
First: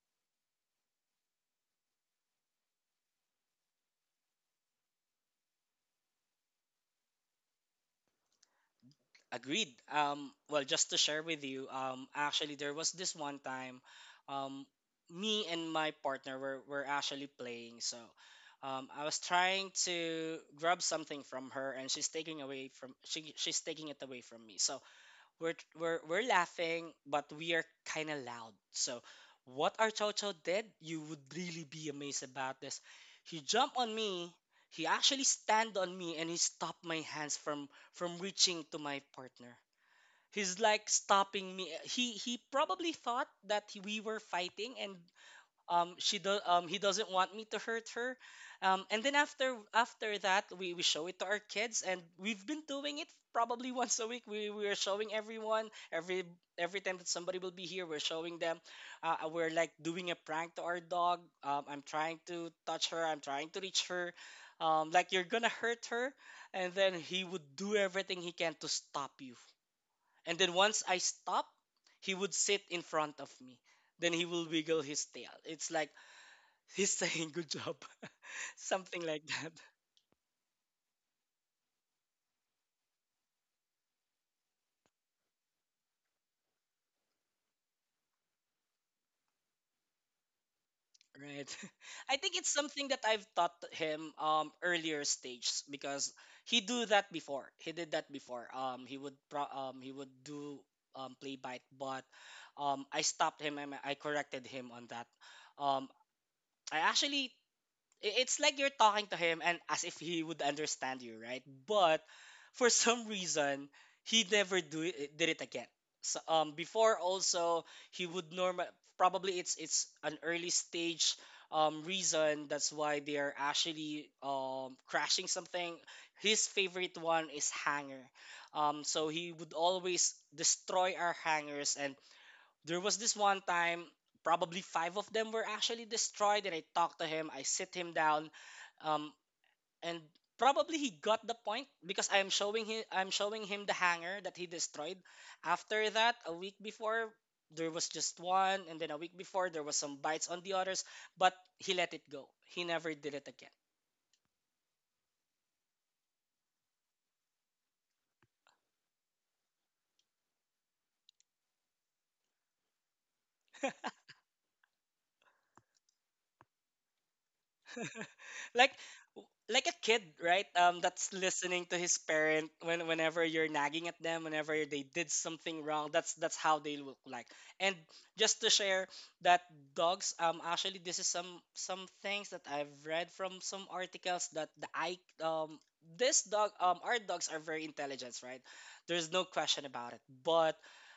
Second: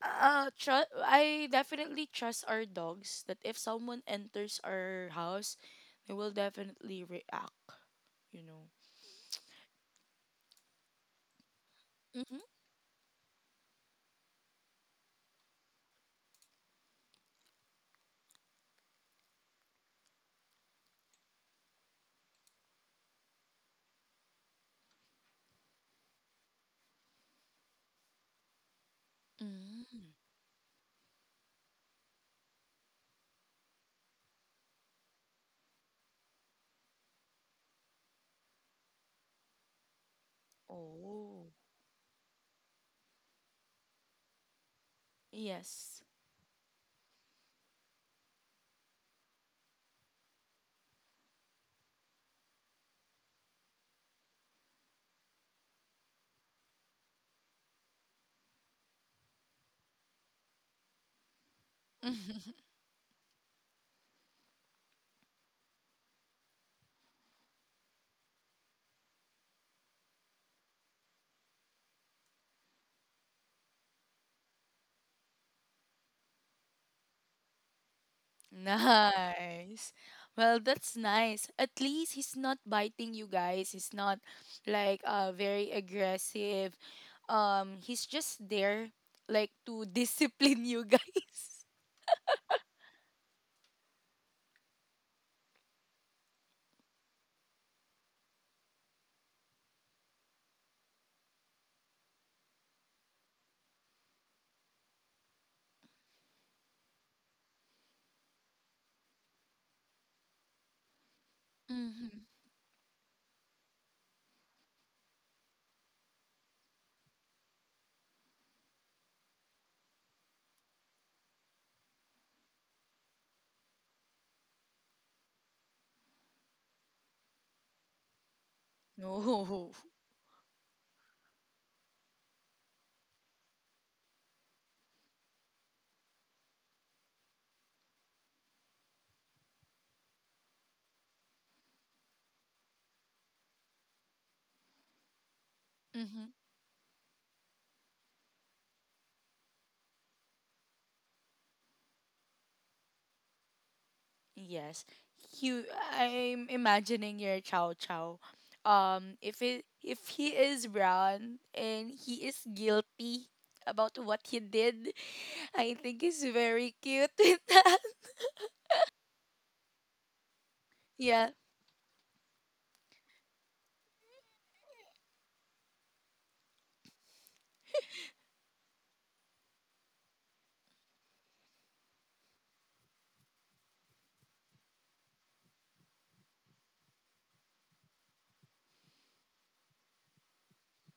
S1: uh, tru- I definitely trust our dogs that if someone enters our house, they will definitely react. You know.
S2: Agreed. Um, well, just to share with you, um,
S1: Mm-hmm.
S2: actually, there was this one time, um, me and my partner were, were actually playing. So um, I was trying to grab something from her, and she's taking away from she, she's taking it away from me. So we're we're we're laughing, but we are kind of loud. So, what our Chow
S1: Mm.
S2: Chow did, you would really be amazed about this. He jumped on me. He actually stand on me, and he stopped my hands from from reaching to my partner. He's like
S1: Oh.
S2: stopping me. He he probably thought that we were fighting, and um
S1: Yes.
S2: she does. Um he doesn't want me to hurt her, um, and then after after that we we show it to our kids, and we've been doing it probably once a week. We we are showing everyone, every every time that somebody will be here, we're showing them. Uh, uh, we're like doing a prank to our dog. Um, I'm trying to touch her, I'm trying to reach her, um, like you're gonna hurt her. And then he would do everything he can to stop you. And then once I stop, he would sit in front of me, then he will wiggle his tail. It's like he's saying good job. Something like that.
S1: Nice. Well, that's nice. At least he's not biting you guys. He's not like uh very aggressive. Um, he's just there like to discipline you guys.
S2: Right. I think it's something that I've taught him um earlier stages, because he do that before. He did that before. Um he would pro- um he would do um play bite, but um I stopped him and I corrected him on that. Um, I actually, i- it's like you're talking to him and as if he would understand you, right? But
S1: Mhm.
S2: for some reason, he never do it, eh, did it again. So, um, before also he would normal, probably it's it's an early stage um reason, that's why they are actually um crashing something. His favorite one is hanger. Um, so he would
S1: No.
S2: always destroy our hangers, and there was this one time probably five of them were actually destroyed. And I talked to him, I sit him down, um, and probably he got the point because i'm showing him I'm showing him the hanger that he destroyed. After that, a
S1: Mhm.
S2: week before there was just one, and then a week before there was some bites on the others, but he let it go, he never did it again.
S1: Yes. You, I'm imagining your chow chow. Um, if it if he is brown and he is guilty about what he did, I think he's very cute with that.
S2: like like a kid, right? Um, that's
S1: Yeah.
S2: listening to his parent when whenever you're nagging at them, whenever they did something wrong. That's that's how they look like. And just to share that dogs, um, actually this is some some things that I've read from some articles that the I um this dog, um, our dogs are very intelligent, right? There's no question about it. But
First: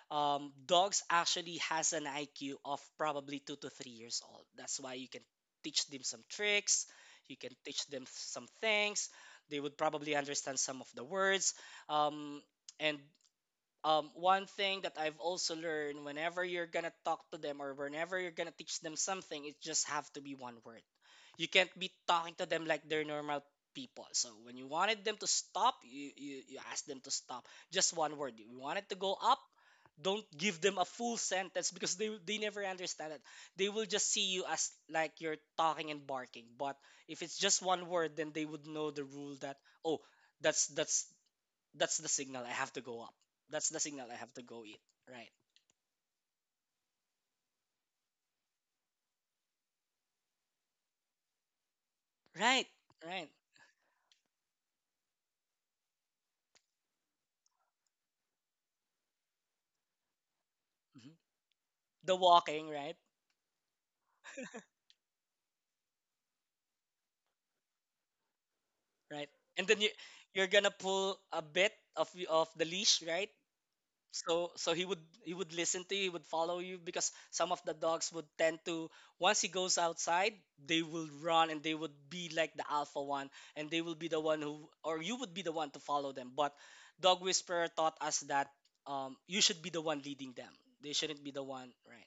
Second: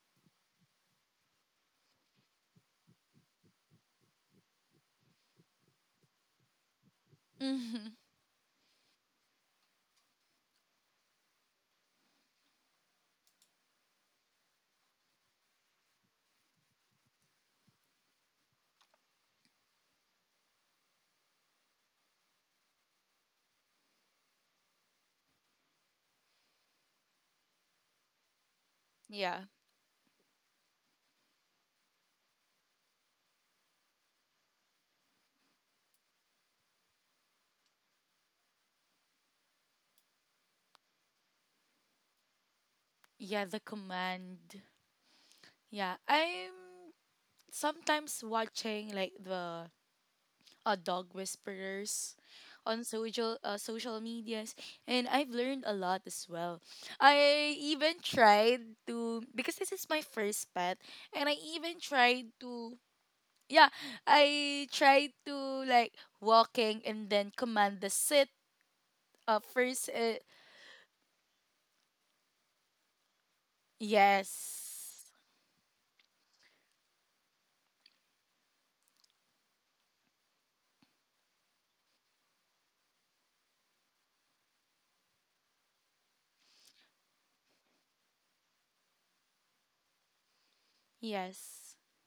S2: um, dogs actually has an I Q of probably two to three years old. That's why you can teach them some tricks, you can teach
S1: Hmm.
S2: them some things. They would probably understand some of the words, um, and um, one thing that I've also learned, whenever you're gonna talk to them or whenever you're gonna teach them something, it just have to be one word. You can't be talking to them like they're normal people. So when you wanted them to stop, you you, you ask them to stop. Just one word. You wanted to go up,
S1: Yeah.
S2: don't give them a full sentence because they they never understand it. They will just see you as like you're talking and barking. But if it's just one word, then they would know the rule that oh that's that's that's the signal I have to go up.
S1: Yeah, the
S2: That's the signal I have to
S1: command.
S2: go eat. Right.
S1: Yeah, I'm sometimes watching like the uh, dog whisperers
S2: Right.
S1: on
S2: Right.
S1: social uh, social medias and I've learned a lot as well. I even tried to because this is my first pet
S2: Mhm.
S1: and I even
S2: The
S1: tried
S2: walking,
S1: to
S2: right?
S1: yeah, I tried to like walking and then command the sit
S2: Right.
S1: uh
S2: And then
S1: first
S2: you,
S1: uh,
S2: you're gonna pull a bit of y- of the leash, right? So so he
S1: yes.
S2: would he would listen to you, he would follow you, because some of the dogs would tend to, once he goes outside, they will run and they would be like the alpha one, and they will be the one who, or you would be the one to follow them. But Dog Whisperer taught us that um, you should be the one leading them. They shouldn't be the one,
S1: Yes.
S2: right?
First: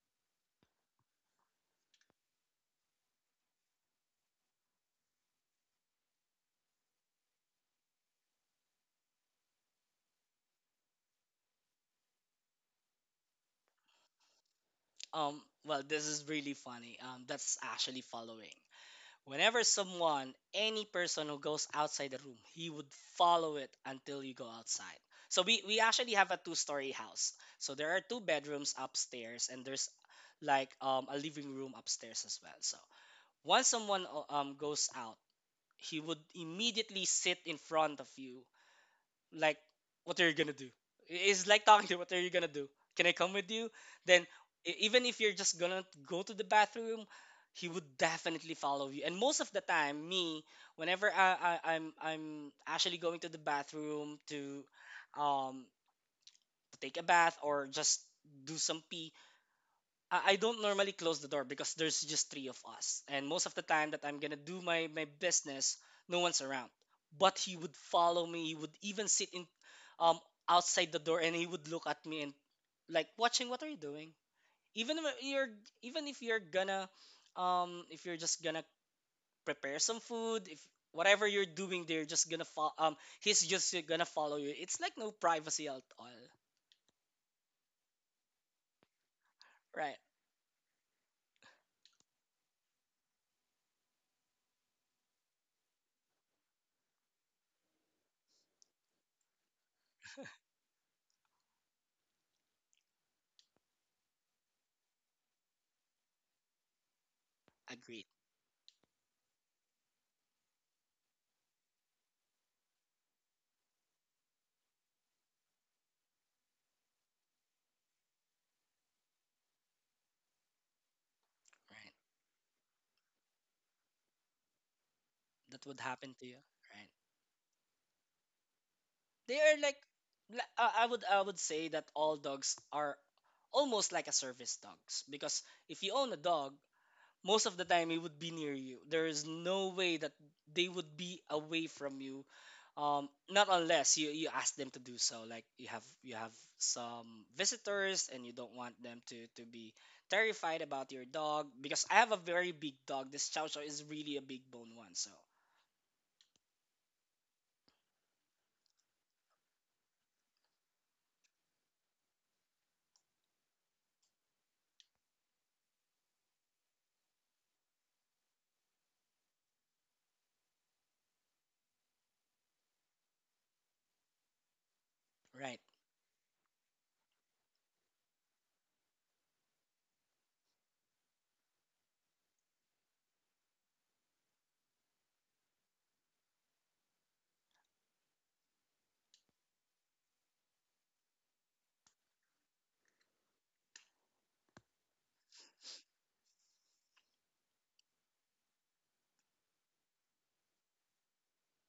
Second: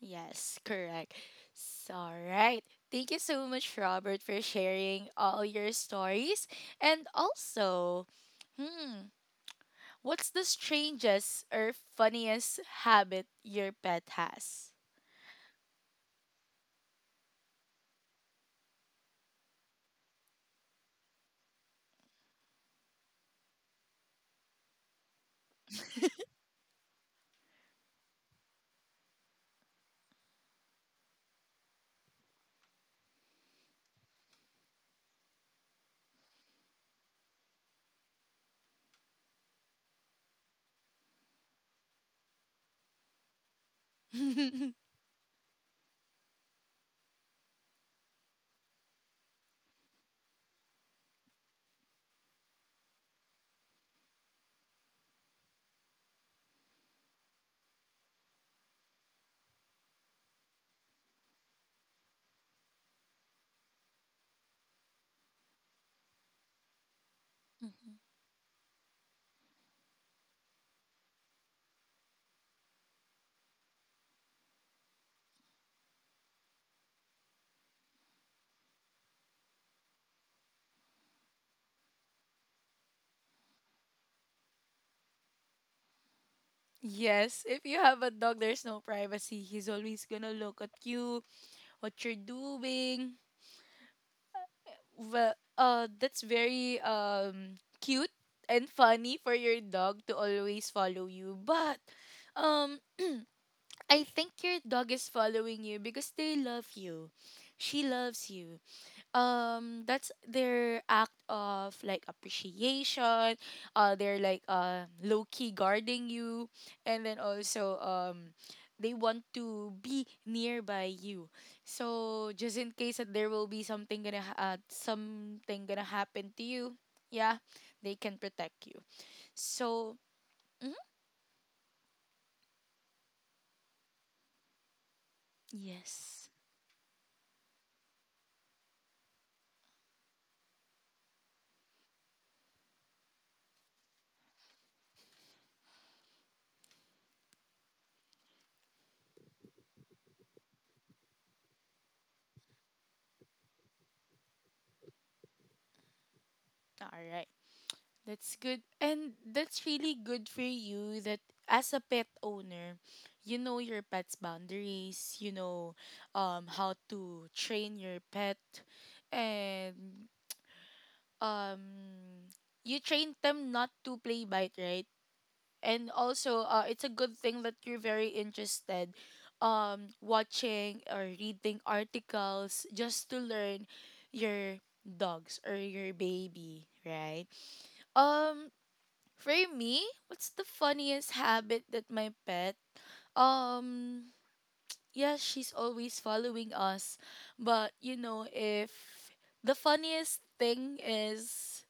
S1: Yes, correct. So, right. Thank you so much, Robert, for sharing all your stories. And also, hmm, what's the strangest or funniest habit your pet has?
S2: Um, well, this is really funny. Um, that's actually following. Whenever someone, any person who goes outside the room, he would follow it until you go outside. So we, we actually have a two-story house. So there are two bedrooms upstairs, and there's like um, a living room upstairs as well. So once someone uh, um, goes out, he would immediately sit in front of you like, "What are you gonna do?" It's like talking to, "What are you gonna do? Can I come with you?" Then e- even if you're just gonna go to the bathroom, he would definitely follow you, and most of the time me. Whenever I, I i'm i'm actually going to the bathroom to um to take a bath or just do some pee, I I don't normally close the door because there's just three of us. And most of the time that I'm gonna do my, my business, no one's around. But he would
S1: Mhm.
S2: follow me, he would even sit in, um outside the door, and he would look at me and like watching, "What are you doing?" Even if you're, even if you're gonna um if you're just gonna prepare some food, if whatever you're doing, they're just gonna follow. Um he's just gonna follow you. It's like no privacy at all.
S1: Yes, if you have a dog, there's no privacy. He's
S2: Right.
S1: always gonna look at you, what you're doing. Well, uh, that's very um cute and funny for your dog to always follow you. But um, I think your dog is following you because they love you. She
S2: Agreed.
S1: loves you, um, that's their act of like appreciation, uh, they're like uh low key guarding you, and then also um they want to be nearby you,
S2: Right.
S1: so just in case that there will be something gonna ha- uh, something
S2: That would
S1: gonna
S2: happen to
S1: happen
S2: you.
S1: to you,
S2: Right.
S1: yeah, they can protect you,
S2: They are like,
S1: so
S2: li- uh,
S1: mhm,
S2: I would, I would say that all dogs are almost like a service dogs, because if you own a
S1: yes,
S2: dog, most of the time it would be near you. There is no way that they would be away from you, um, not unless you, you ask them to do so. Like you have, you have some visitors and you don't want them to to be terrified about your dog, because I have a very big dog. This Chow Chow is really a big bone one. So
S1: all right. That's good. And that's really good for you that as a pet owner, you know your pet's boundaries, you know um how to train your pet and um you train them not to play bite, right?
S2: right.
S1: And also uh it's a good thing that you're very interested um watching or reading articles just to learn your dogs or your baby, right? Um, for me, what's the funniest habit that my pet? Um, yeah, she's always following us. But, you know, if the funniest thing is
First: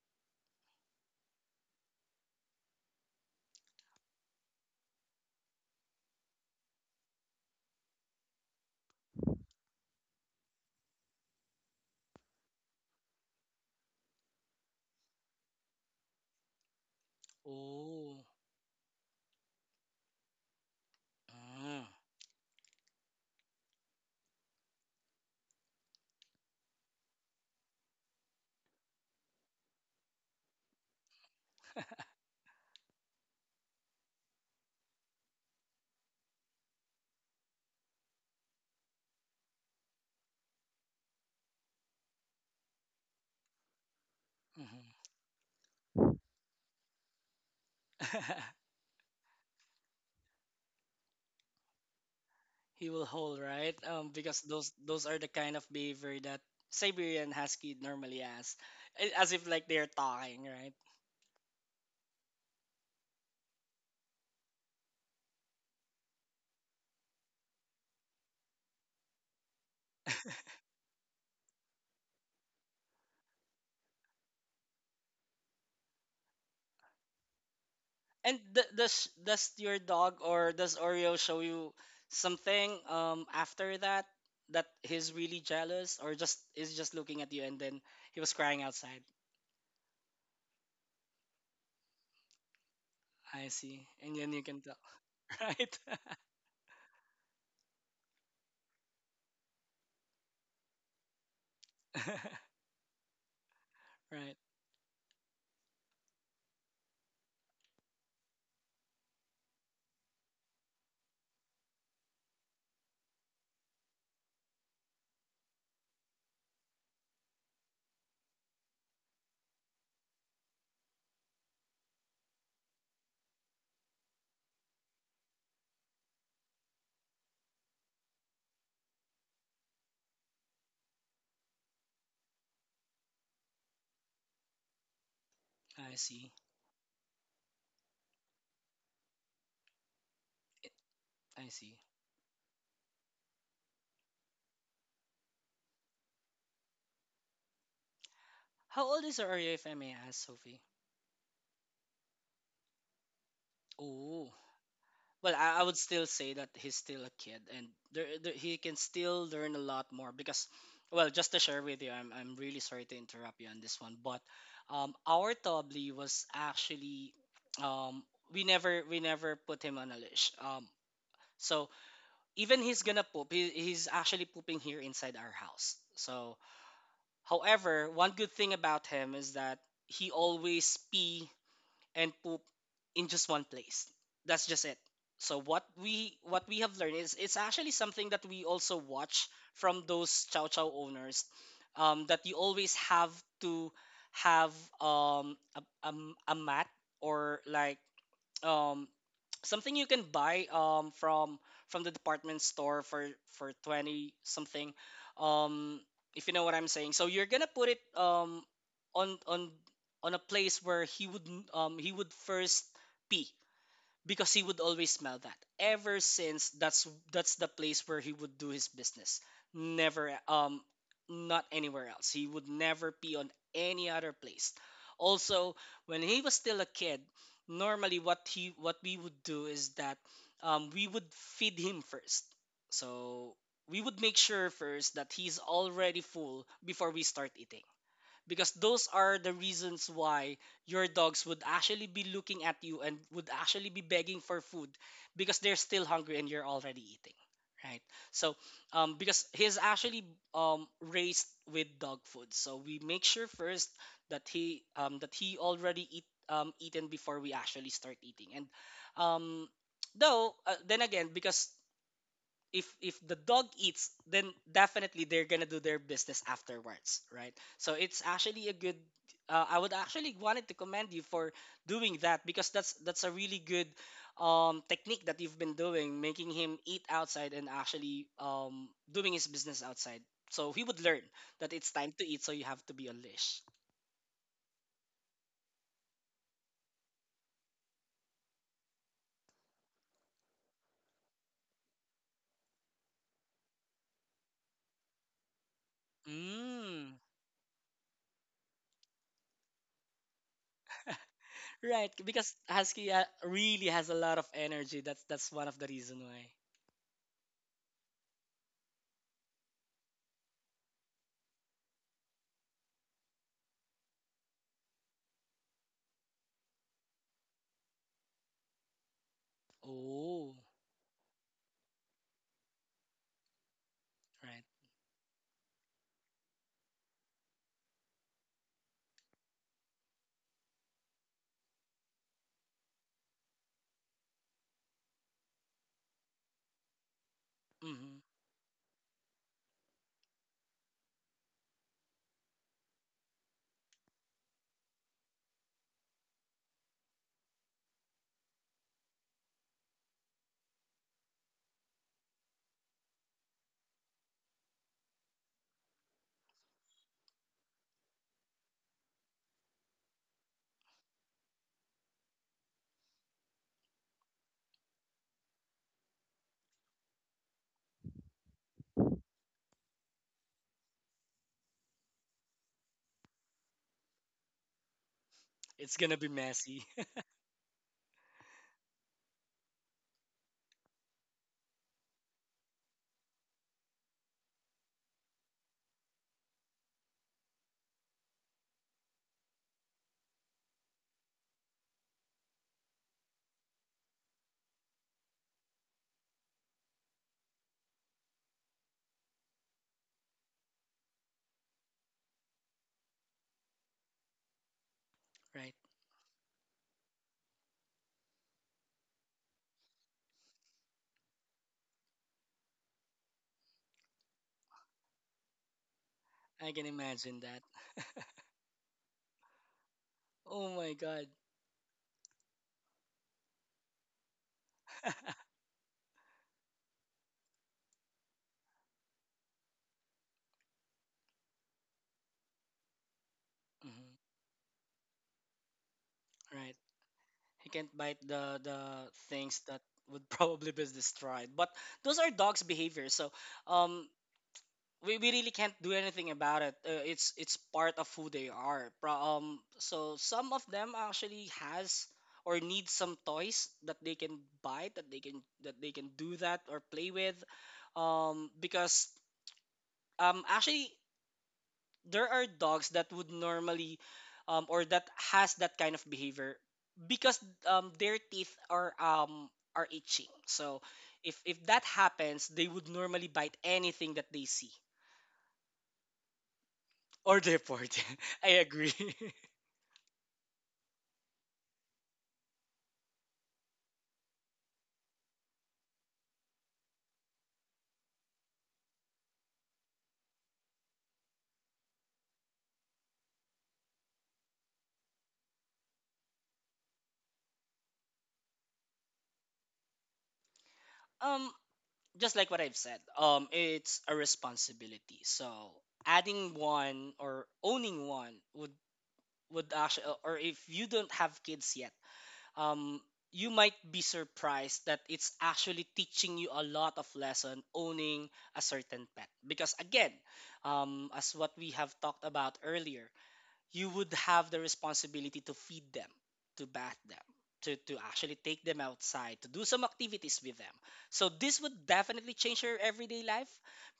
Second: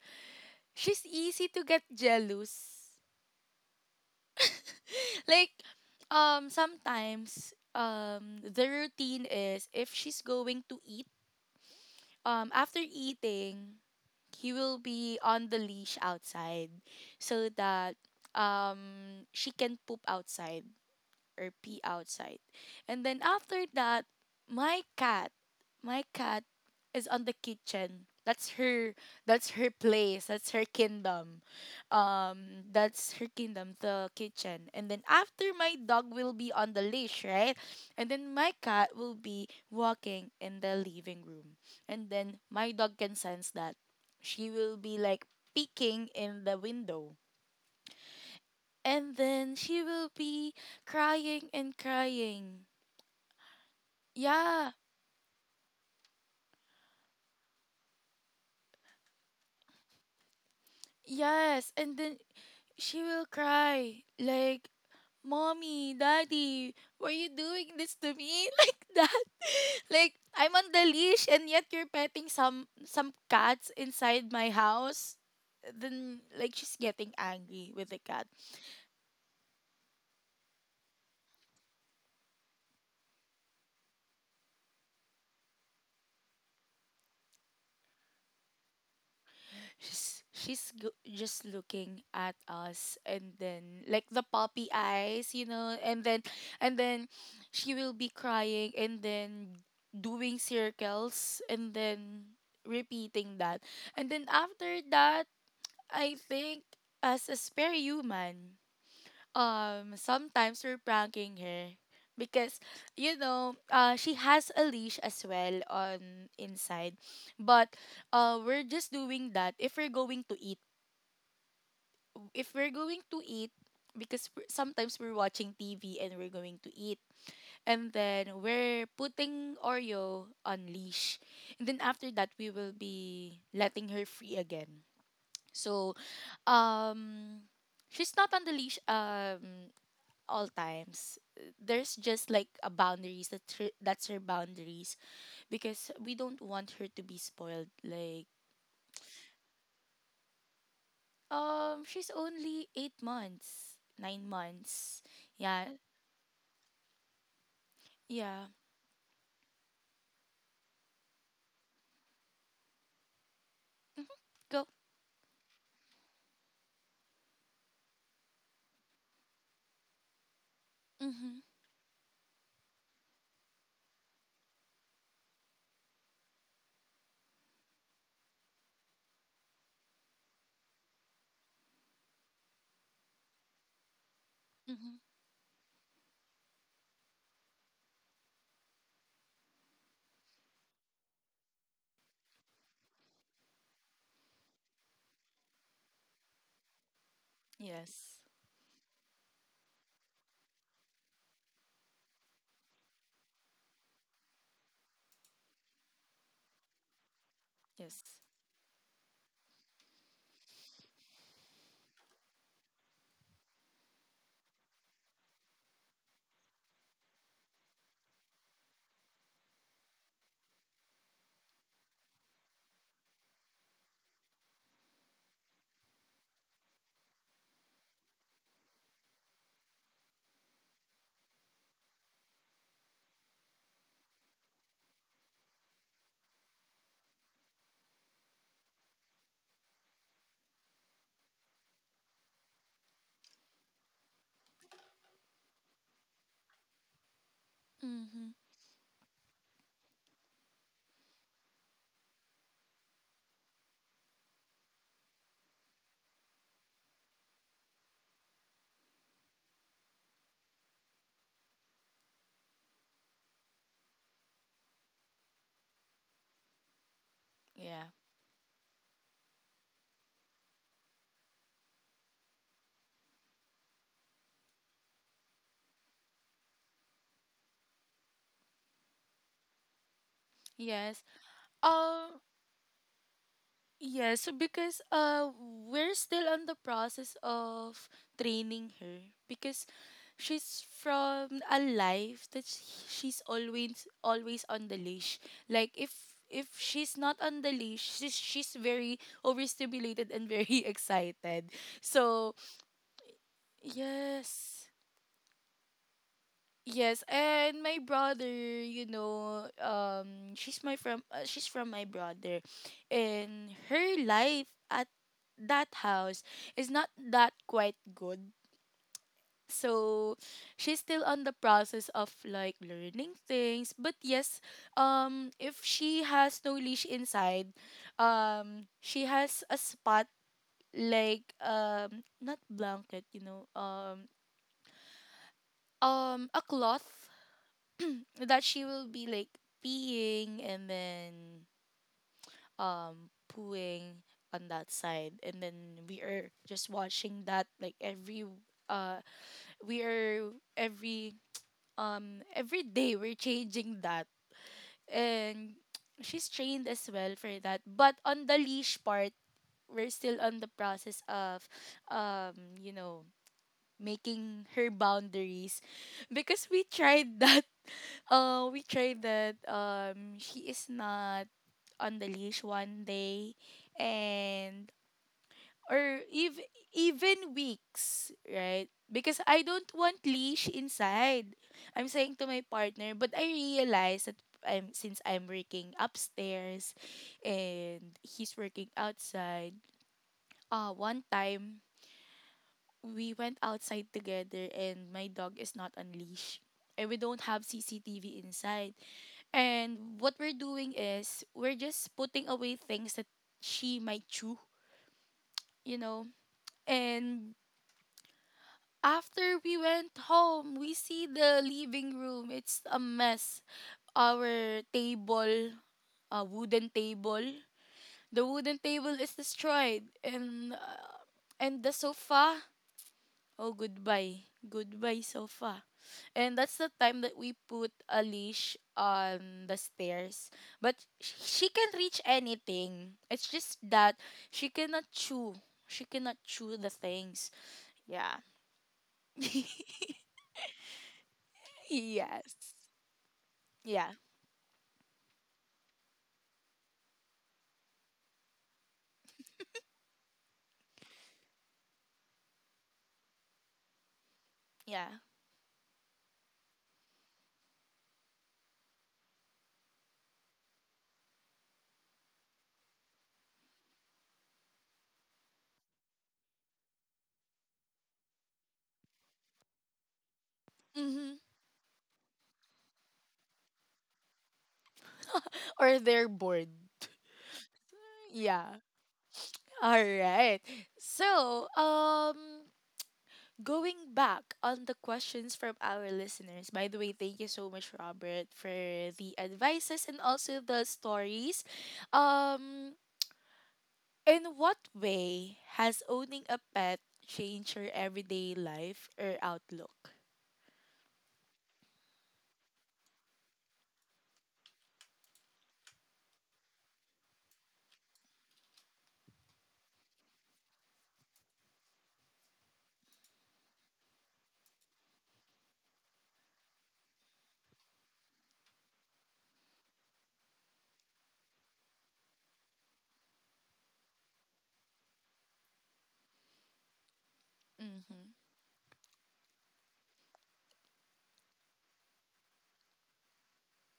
S1: she's easy to get jealous. Like, um, sometimes, um, the routine is if she's going to eat, um, after eating, he will be on the leash outside so that
S2: Oh.
S1: um she can poop outside or pee outside. And then after that, my cat, my cat is on the kitchen. That's her that's her place. That's her kingdom. Um, that's her kingdom, the kitchen. And then after my dog will be on the leash, right? And then my cat will be walking in the living room. And then my dog can sense that. She will
S2: Mm-hmm.
S1: be like peeking in the window. And then she will be crying and crying.
S2: He will hold, right? Um, because
S1: Yeah,
S2: those those are the kind of behavior that Siberian Husky normally has. A- as if like they're talking, right?
S1: yes. And then she will cry like, "Mommy, Daddy, why are you doing this to me?" Like that. Like I'm on the leash and yet you're petting some some cats inside my house. Then like she's getting angry with the cat.
S2: And th- does does your dog, or does Oreo show you something um after that, that he's really jealous, or just is just looking at you and then he was crying outside?
S1: She's she's go- just looking at us and
S2: I
S1: then
S2: see,
S1: like
S2: and
S1: the
S2: then you can
S1: puppy
S2: tell,
S1: eyes, you know,
S2: right?
S1: and then and then she will be crying and then doing circles and then repeating that. And then
S2: Right.
S1: after that, I think as a spare human um sometimes we're pranking her because you know uh she has a leash as well on inside but uh we're just doing that if we're going to eat, if we're going to eat because we're, sometimes we're watching T V and we're going to eat and then we're putting Oreo on leash and then after that we will be letting her free again, so
S2: I see.
S1: um she's not on the leash um all times.
S2: I
S1: Uh,
S2: see.
S1: there's just like a boundaries that her, that's her boundaries because we don't want her to be spoiled like
S2: How old is Oreo, if I may ask, Sophie?
S1: um she's only eight months, nine
S2: Oh.
S1: months.
S2: Well, I, I
S1: Yeah.
S2: would still say that he's still a kid, and there, there,
S1: Yeah.
S2: he can still learn a lot more, because, well, just to share with you, I'm, I'm really sorry to interrupt you on this one,
S1: Mhm,
S2: but
S1: go.
S2: um, our Tobli was actually um, we never we never put him on a leash. Um,
S1: Mhm.
S2: so even he's gonna poop, he, he's actually pooping here inside our house. So, however, one good thing about him is that he always pee and poop in just one place. That's just it.
S1: Mhm.
S2: So what we what we have learned is it's actually something that we also watch from those chow chow owners, um, that you always have to have um, a, a, a mat, or like
S1: Yes.
S2: um, something you can buy um from from the department store for for twenty something, um, if you know what I'm saying. So you're gonna put it
S1: Yes.
S2: um on on on a place where he would um he would first pee, because he would always smell that ever since. that's that's the place where he would do his business, never um, not anywhere else. He would never pee on any other place. Also, when he was still a kid, normally what he, what we would do is that um, we would feed him first. So we would make sure first that he's already full before we start eating, because those are the reasons why your dogs would actually be looking at you and would actually be begging for food, because they're still hungry and you're already eating, right?
S1: Mhm.
S2: So um, because he's actually um, raised with dog food, so we make sure first that he um, that he already eat um, eaten before we actually start eating. And um, though uh, then again, because if if the dog eats, then definitely they're gonna do their business afterwards, right? So
S1: Yeah.
S2: it's actually a good, uh, I would actually wanted to commend you for doing that, because that's that's a really good um, technique that you've been doing, making him eat outside and actually um, doing his business outside, so he would learn
S1: Yes.
S2: that it's time to
S1: Um,
S2: eat, so you have to be on leash.
S1: yeah, so because uh we're still on the process of training her because she's from a life that sh- she's always always on the leash. Like if if
S2: Mm,
S1: she's not on the leash, she's she's very overstimulated and very excited.
S2: right, because
S1: So
S2: husky uh, really has a lot of
S1: yes.
S2: energy. that's that's one of the reason why.
S1: Yes, and my brother, you know, um, she's my from uh, she's from my brother, and her life at that house is not that quite good. So
S2: Oh.
S1: she's still on the process of like learning things. But yes,
S2: Right.
S1: um, if she has no leash inside, um, she has a spot like um not blanket, you know, um um a cloth
S2: Hmm.
S1: that she will be like peeing and then um pooing on that side and then we are just watching that like every uh we are every um every day we're changing that and she's trained as well for that, but on the leash part we're still on the process of um you know making her boundaries because we tried that. Uh, we tried that. Um, she is not on the leash one day, and
S2: It's gonna
S1: or
S2: be
S1: ev-
S2: messy,
S1: even weeks, right? Because I don't want leash inside. I'm saying to my partner, but I realize that I'm since I'm working upstairs, and he's working outside. Uh, one time we went outside together, and my dog is not on leash, and we don't have C C T V inside. And what we're doing is we're just putting away things that she might chew,
S2: right?
S1: you know. And after we went home, we see the living room. It's a mess. Our table, a
S2: I can
S1: wooden
S2: imagine
S1: table,
S2: that.
S1: the wooden table is destroyed, and
S2: Oh my
S1: uh,
S2: god.
S1: and the sofa. Oh, goodbye. Goodbye, sofa. And that's the time that we put a leash on the stairs. But sh- she can reach anything. It's just that
S2: Hmm.
S1: she cannot chew. She cannot chew
S2: Right.
S1: the things.
S2: He can't bite
S1: Yeah.
S2: the the things that would probably be destroyed. But those are dogs'
S1: Yes.
S2: behavior, so um,
S1: Yeah.
S2: we, we really can't do anything about it. Uh, it's it's part of who they are. Pro- um, so some of them actually has or need some toys that they can bite,
S1: Yeah.
S2: that they can, that they can do that or play with, um, because um actually there are dogs that would normally um, or that has that kind of behavior, because um, their teeth are um, are itching. So
S1: Mm-hmm.
S2: if if that happens, they would normally bite anything that they see,
S1: Or they're bored.
S2: or deport. I
S1: Yeah.
S2: agree.
S1: All right. So, um, going back on the questions from our listeners, by the way, thank you so much, Robert, for the advices and also the stories. Um, in what way has owning a pet changed your everyday life or outlook?
S2: Um, just like what I've said, um, it's a responsibility. So adding one or owning one would would actually, or if you don't have kids yet um, you might be surprised that it's actually teaching you a lot of lesson owning a certain pet, because again um, as what we have talked about earlier, you would have the responsibility to feed them, to bath them, to, to
S1: Mm-hmm.
S2: actually take them outside, to do some activities with them. So this would definitely change your everyday life,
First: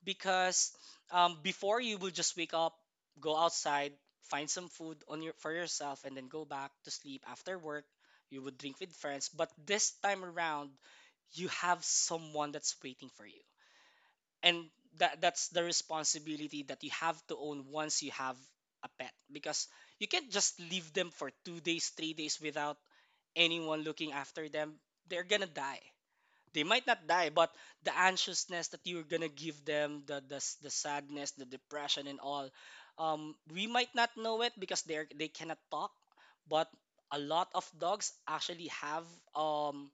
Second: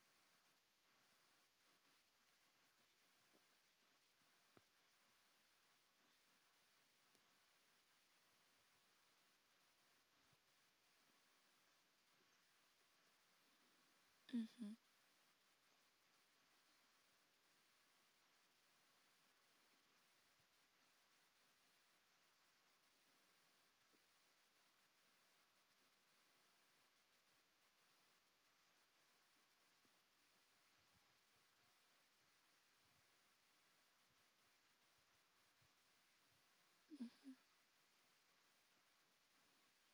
S2: because um, before you will just wake up, go outside, find some food on your, for yourself, and then go back to sleep after work. You would drink with friends, but this time around, you have someone that's waiting for you, and
S1: Mm-hmm.
S2: that that's the responsibility that you have to own once you have a pet, because you can't just leave them for two days three days without anyone looking after them. They're going to die. They might not die, but the anxiousness that you're going to give them, the, the s- the sadness, the depression, and all, um, we might not know it because they're they cannot talk. But a lot of dogs actually have um,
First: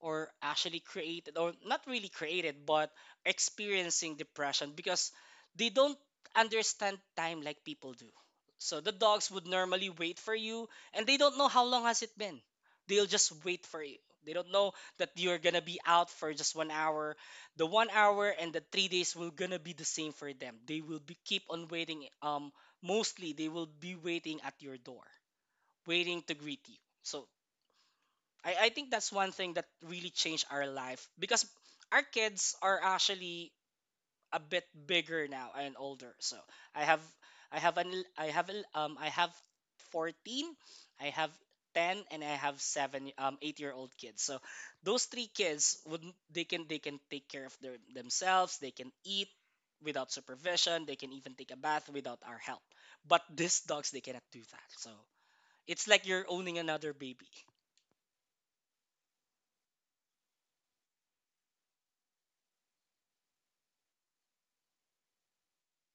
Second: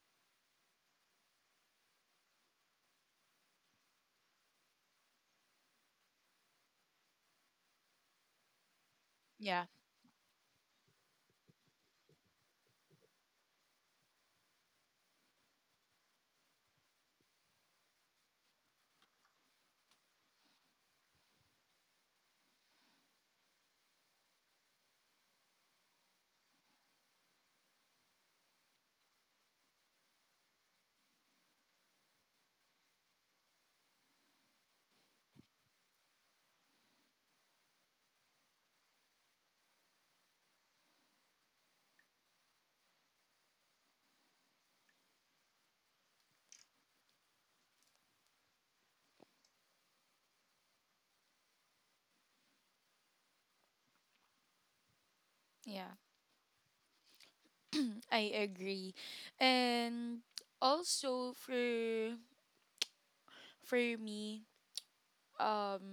S2: or actually created, or not really created, but experiencing depression, because they don't understand time like people do. So the dogs would
S1: Yeah,
S2: normally wait for you, and they don't know how long has it been. They'll just wait for you. They don't know that you're gonna be out for just one hour. The one hour and the three days will gonna be the same for them. They will be keep on waiting, um, mostly they will be waiting at your door, waiting to greet you. So I, I think that's one thing that really changed our life, because our kids are actually a bit bigger now and older. So I have, I have an I have a- um I have fourteen, I have ten, and I have seven, um, eight year old kids. So those three kids would, they can, they can take care of their, themselves, they can eat without supervision, they can even take a bath without our help. But these dogs, they cannot do that. So it's
S1: yeah.
S2: like you're owning another baby,
S1: I agree. And also for for me, um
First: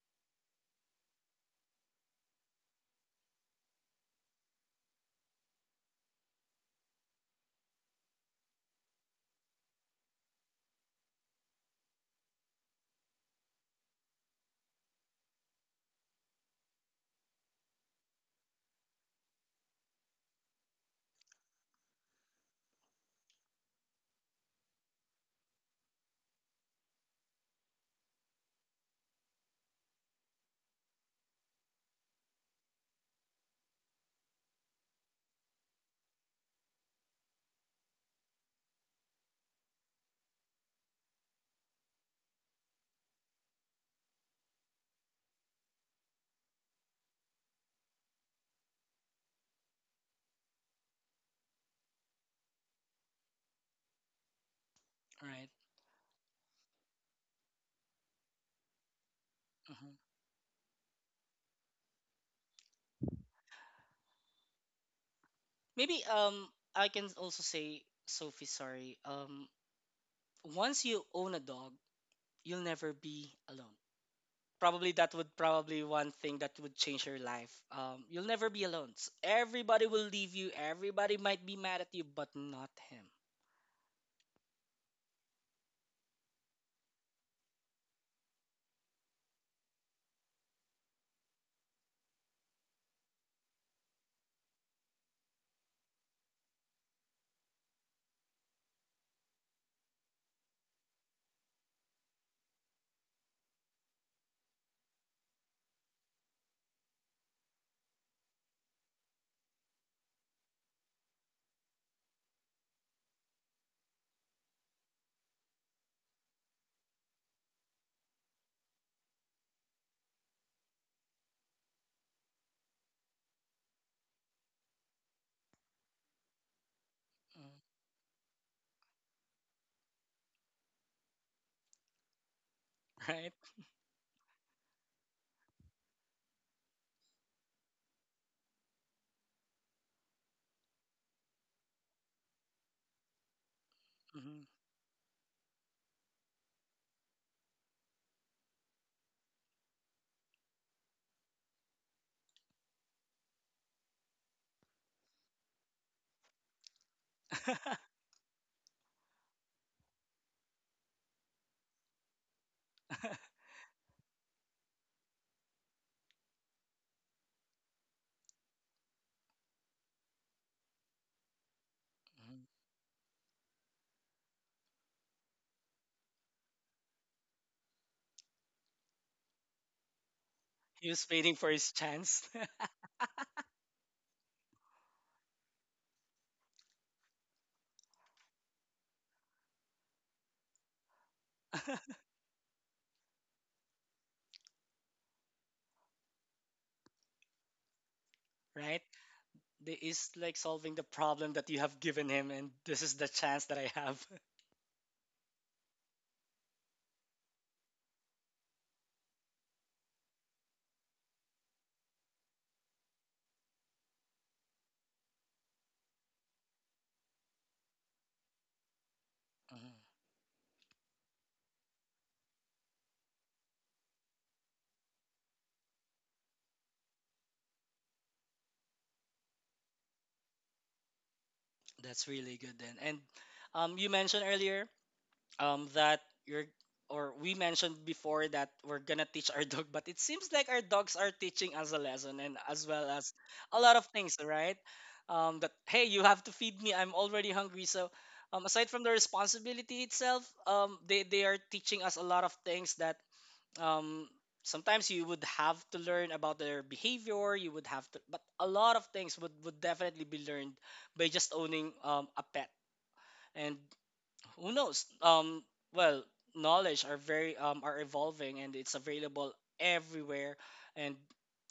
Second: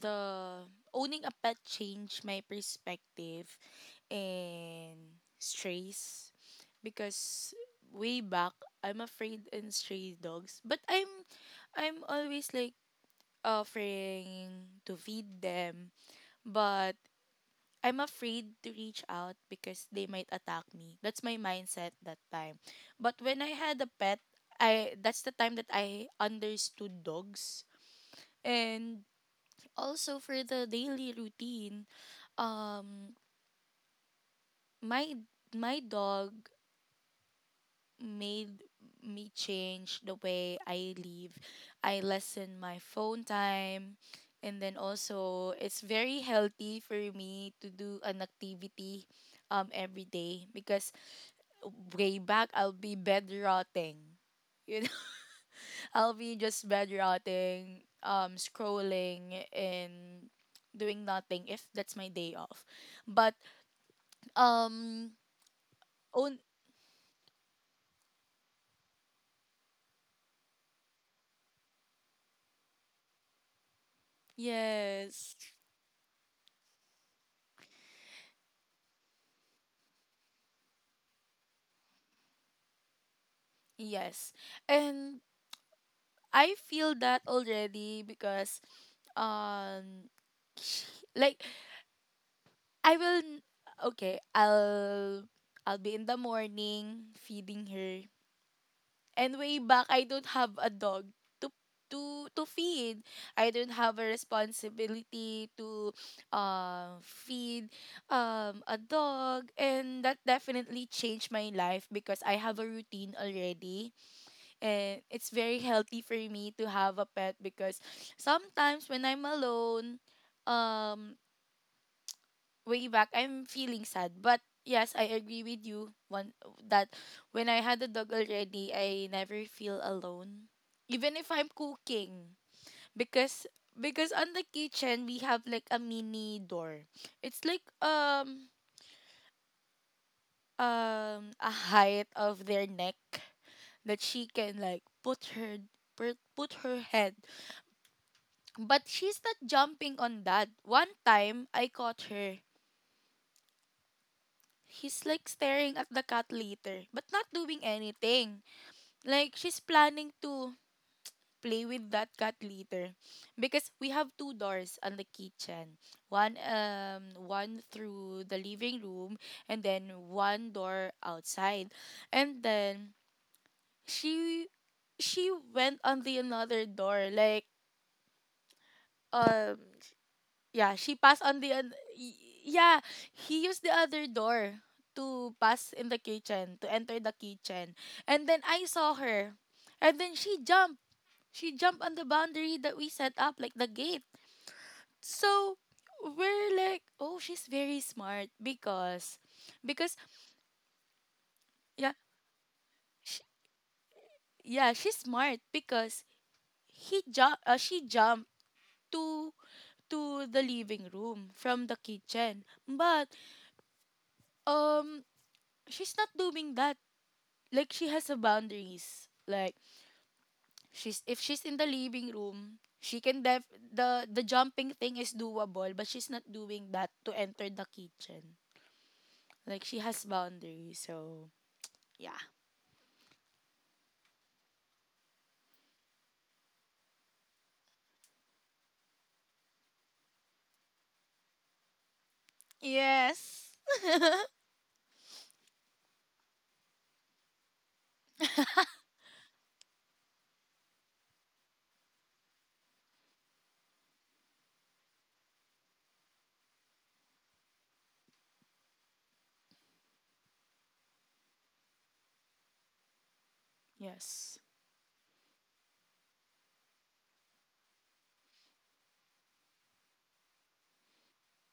S1: the owning a pet changed my perspective and strays because way back I'm afraid in stray dogs, but I'm I'm always like offering to feed them, but I'm afraid to reach out because they might attack me. That's my mindset that time. But when I had a pet, I that's the time that I understood dogs. And also for the daily routine, um my my dog made me change the way I live. I lessen my phone time, and then also it's very healthy for me to do an activity um every day because way back I'll be bed rotting. You know,
S2: right?
S1: I'll be just bed rotting, um, scrolling
S2: Mm-hmm.
S1: and doing nothing if that's my day off. But um,
S2: Maybe
S1: own
S2: um, I can also say, Sophie, sorry. Um, once you own a dog, you'll never be alone. Probably that
S1: yes,
S2: would probably one thing that would change your life. Um, you'll never be alone. S- Everybody will leave you. Everybody might be mad at you, but not him.
S1: yes, and I feel that already because um like I will n- okay, I'll I'll be in the morning feeding her. And way back I don't have a dog to to to feed. I don't have a responsibility to uh feed um a dog, and that definitely changed my life because I have a routine already, and it's very healthy for me to have a pet because sometimes when I'm alone, um, way back I'm feeling sad. But yes, I agree with you one that when
S2: Mm.
S1: I had a dog already, I never feel alone, even if I'm cooking
S2: Right?
S1: because because on the kitchen we have like a mini door. It's like um um a height of their neck that she
S2: Mhm.
S1: can like put her put put her head. But she's not jumping on that. One time, I caught her. He's like staring at the cat litter, but not doing anything. Like, she's planning to play with that cat litter because we have two doors on the kitchen, one um one through the living room, and then one door outside,
S2: Mhm.
S1: and then she she went on the another door like um yeah,
S2: He
S1: she
S2: was
S1: passed on
S2: waiting for
S1: the
S2: his
S1: oth- y-
S2: chance.
S1: yeah, he used the other door to pass in the kitchen, to enter the kitchen. And then I saw her. And then she jumped. She jumped on the boundary that we set up, like the gate. So we're like, oh, she's very smart
S2: Right?
S1: because
S2: This
S1: because
S2: is like solving the problem that you have
S1: yeah,
S2: given him, and this is the
S1: she,
S2: chance that I have.
S1: yeah, she's smart because he jump uh, she jumped to to the living room from the kitchen. But um she's not doing that, like she has a boundaries. Like
S2: Mhm.
S1: she's if she's in the living room, she can def the the jumping thing is doable, but she's not doing that to enter the kitchen. Like she has boundaries, so
S2: That's
S1: yeah.
S2: really good then. And um, you mentioned earlier um, that you're, or we mentioned before that we're gonna teach our dog, but it seems like our dogs are teaching us a lesson, and as well as
S1: Yes.
S2: a lot of things, right? Um, that hey, you have to feed me, I'm already hungry. So um, aside from the responsibility itself, um, they they are teaching us a lot of things that um, sometimes you would have to learn about their behavior. You would have to, but a lot of things would, would definitely be learned by just owning um, a pet. And
S1: Yes.
S2: who knows um, well, knowledge are very um, are evolving, and it's available everywhere. And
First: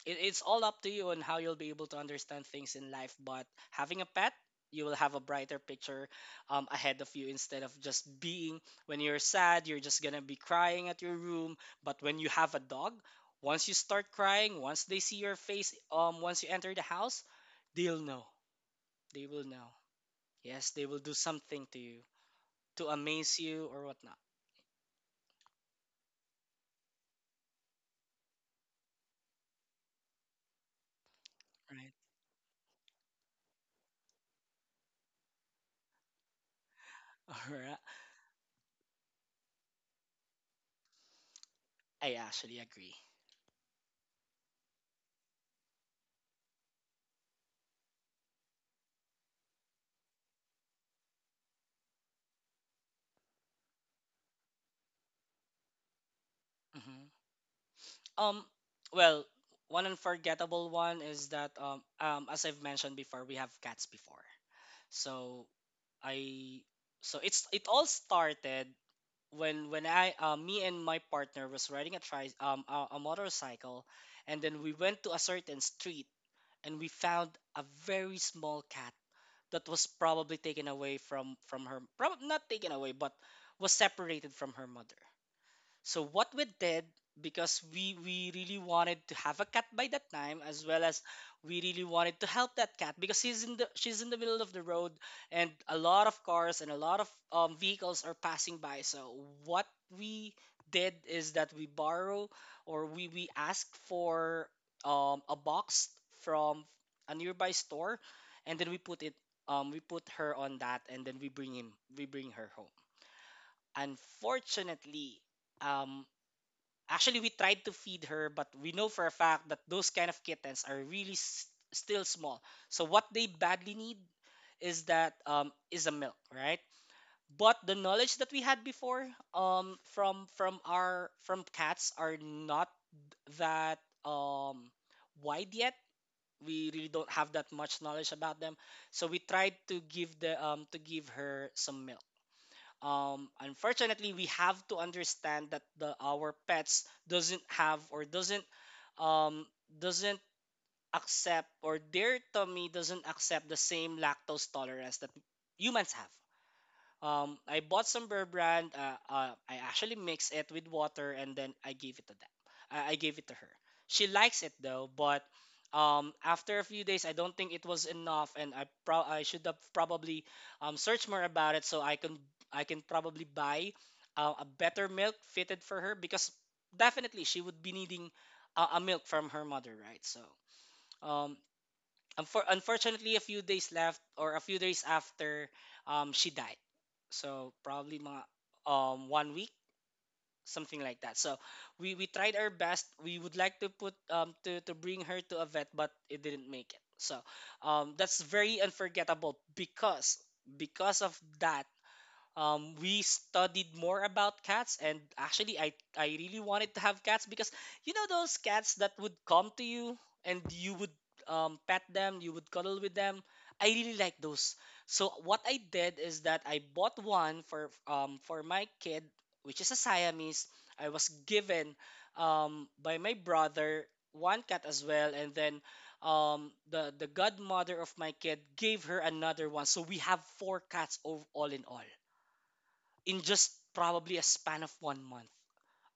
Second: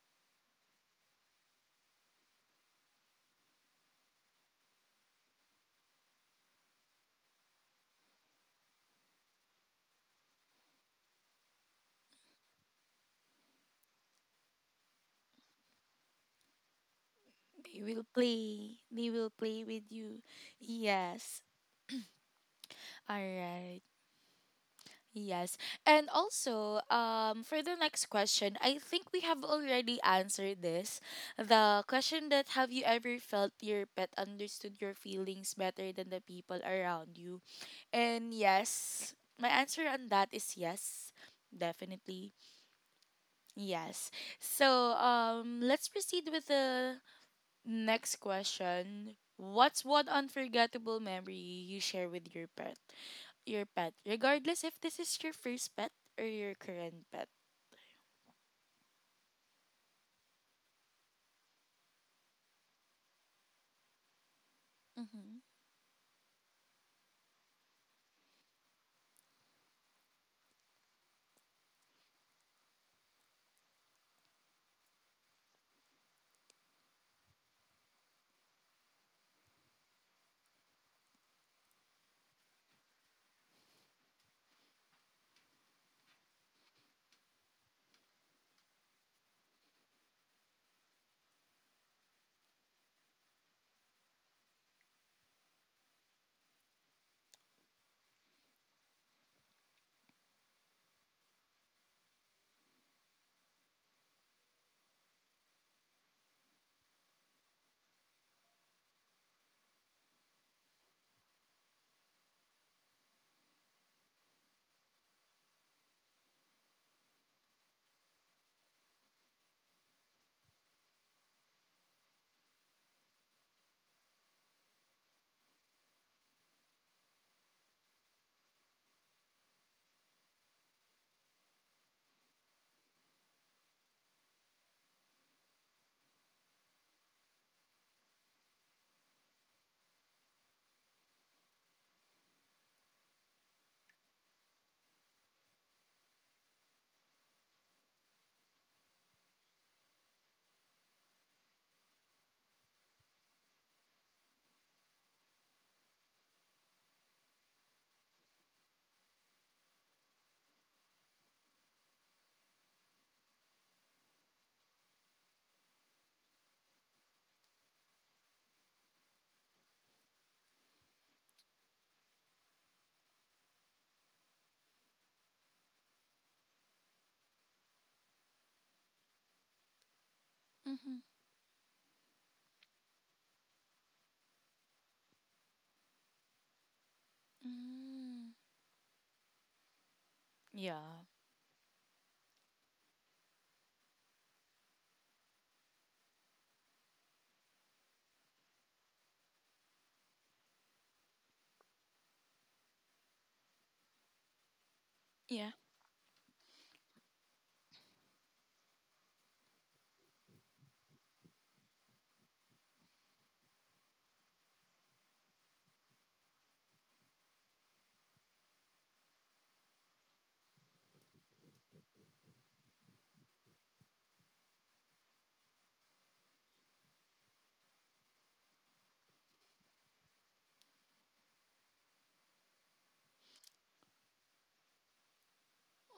S2: it, it's all up to you on how you'll be able to understand things in life. But having a pet, you will have a brighter picture um, ahead of you, instead of just being, when you're sad, you're just gonna be crying at your room. But when you have a dog, once you start crying, once they see your face, um, once you enter the house,
S1: They
S2: they'll
S1: will
S2: know,
S1: play. They
S2: they
S1: will
S2: will
S1: play
S2: know,
S1: with you.
S2: yes, they will do
S1: Yes.
S2: something to you to
S1: All
S2: amaze you
S1: right.
S2: or whatnot,
S1: Yes. And also, um, for the next question, I think we have already answered this. The
S2: right?
S1: question that have you ever felt your pet understood your feelings better than the people around
S2: All
S1: you?
S2: right.
S1: And yes, my answer on that is yes.
S2: I
S1: Definitely.
S2: actually agree.
S1: Yes. So, um, let's proceed with the next question. What's one unforgettable memory you share with your pet? Your pet, regardless if this is your first pet or your current
S2: Hmm.
S1: pet.
S2: Um, well, one unforgettable one is that um, um, as I've mentioned before, we have cats before.
S1: Mm-hmm.
S2: So I so it's it all started when when I uh, me and my partner was riding a tri um a, a motorcycle, and then we went to a certain street, and we found a very small cat that was probably taken away from from her, probably not taken away but was separated from her mother. So what we did, because we we really wanted to have a cat by that time, as well as we really wanted to help that cat because she's in the she's in the middle of the road and a lot of cars and a lot of um, vehicles are passing by. So what we did is that we borrow, or we we ask for um, a box from a nearby store, and then we put it um, we put her on that and then we bring him we bring her home. Unfortunately, um, actually we tried to feed her, but we know for a fact that those kind of kittens are really s- still small, so what they badly need is that um, is a milk, right? But the knowledge that we had before, um, from from our from cats, are not that um, wide yet. We really don't have that much knowledge about them, so we tried to give the um, to give her some milk. Um unfortunately, we have to understand that the our pets doesn't have, or doesn't um doesn't accept, or their tummy doesn't accept the same lactose tolerance that humans have. um, I bought some beer brand. Uh, uh, I actually mixed it with water and then I gave it to them. I, I gave it to her. She likes it though, but um, after a few days, I don't think it was enough, and I pro- I should have probably um, searched more about it so I can I can probably buy uh, a better milk fitted for her, because definitely she would be needing uh, a milk from her mother, right? So.
S1: Mm-hmm.
S2: Um, Unfor- unfortunately, a few days left, or a few days after, um, she died. So probably mga,
S1: Mm.
S2: um one week, something like
S1: Yeah.
S2: that. So we we tried our best. We would like to put um to to bring her to a vet, but it didn't make it. So um that's very unforgettable, because because of that um, we studied more about cats. And
S1: Yeah.
S2: actually I, I really wanted to have cats because, you know, those cats that would come to you and you would um, pet them, you would cuddle with them. I really like those. So what I did is that I bought one for um, for my kid, which is a Siamese. I was given um, by my brother one cat as well, and then um, the the godmother of my kid gave her another one, so we have four cats ov- all in all, in just probably a span of one month.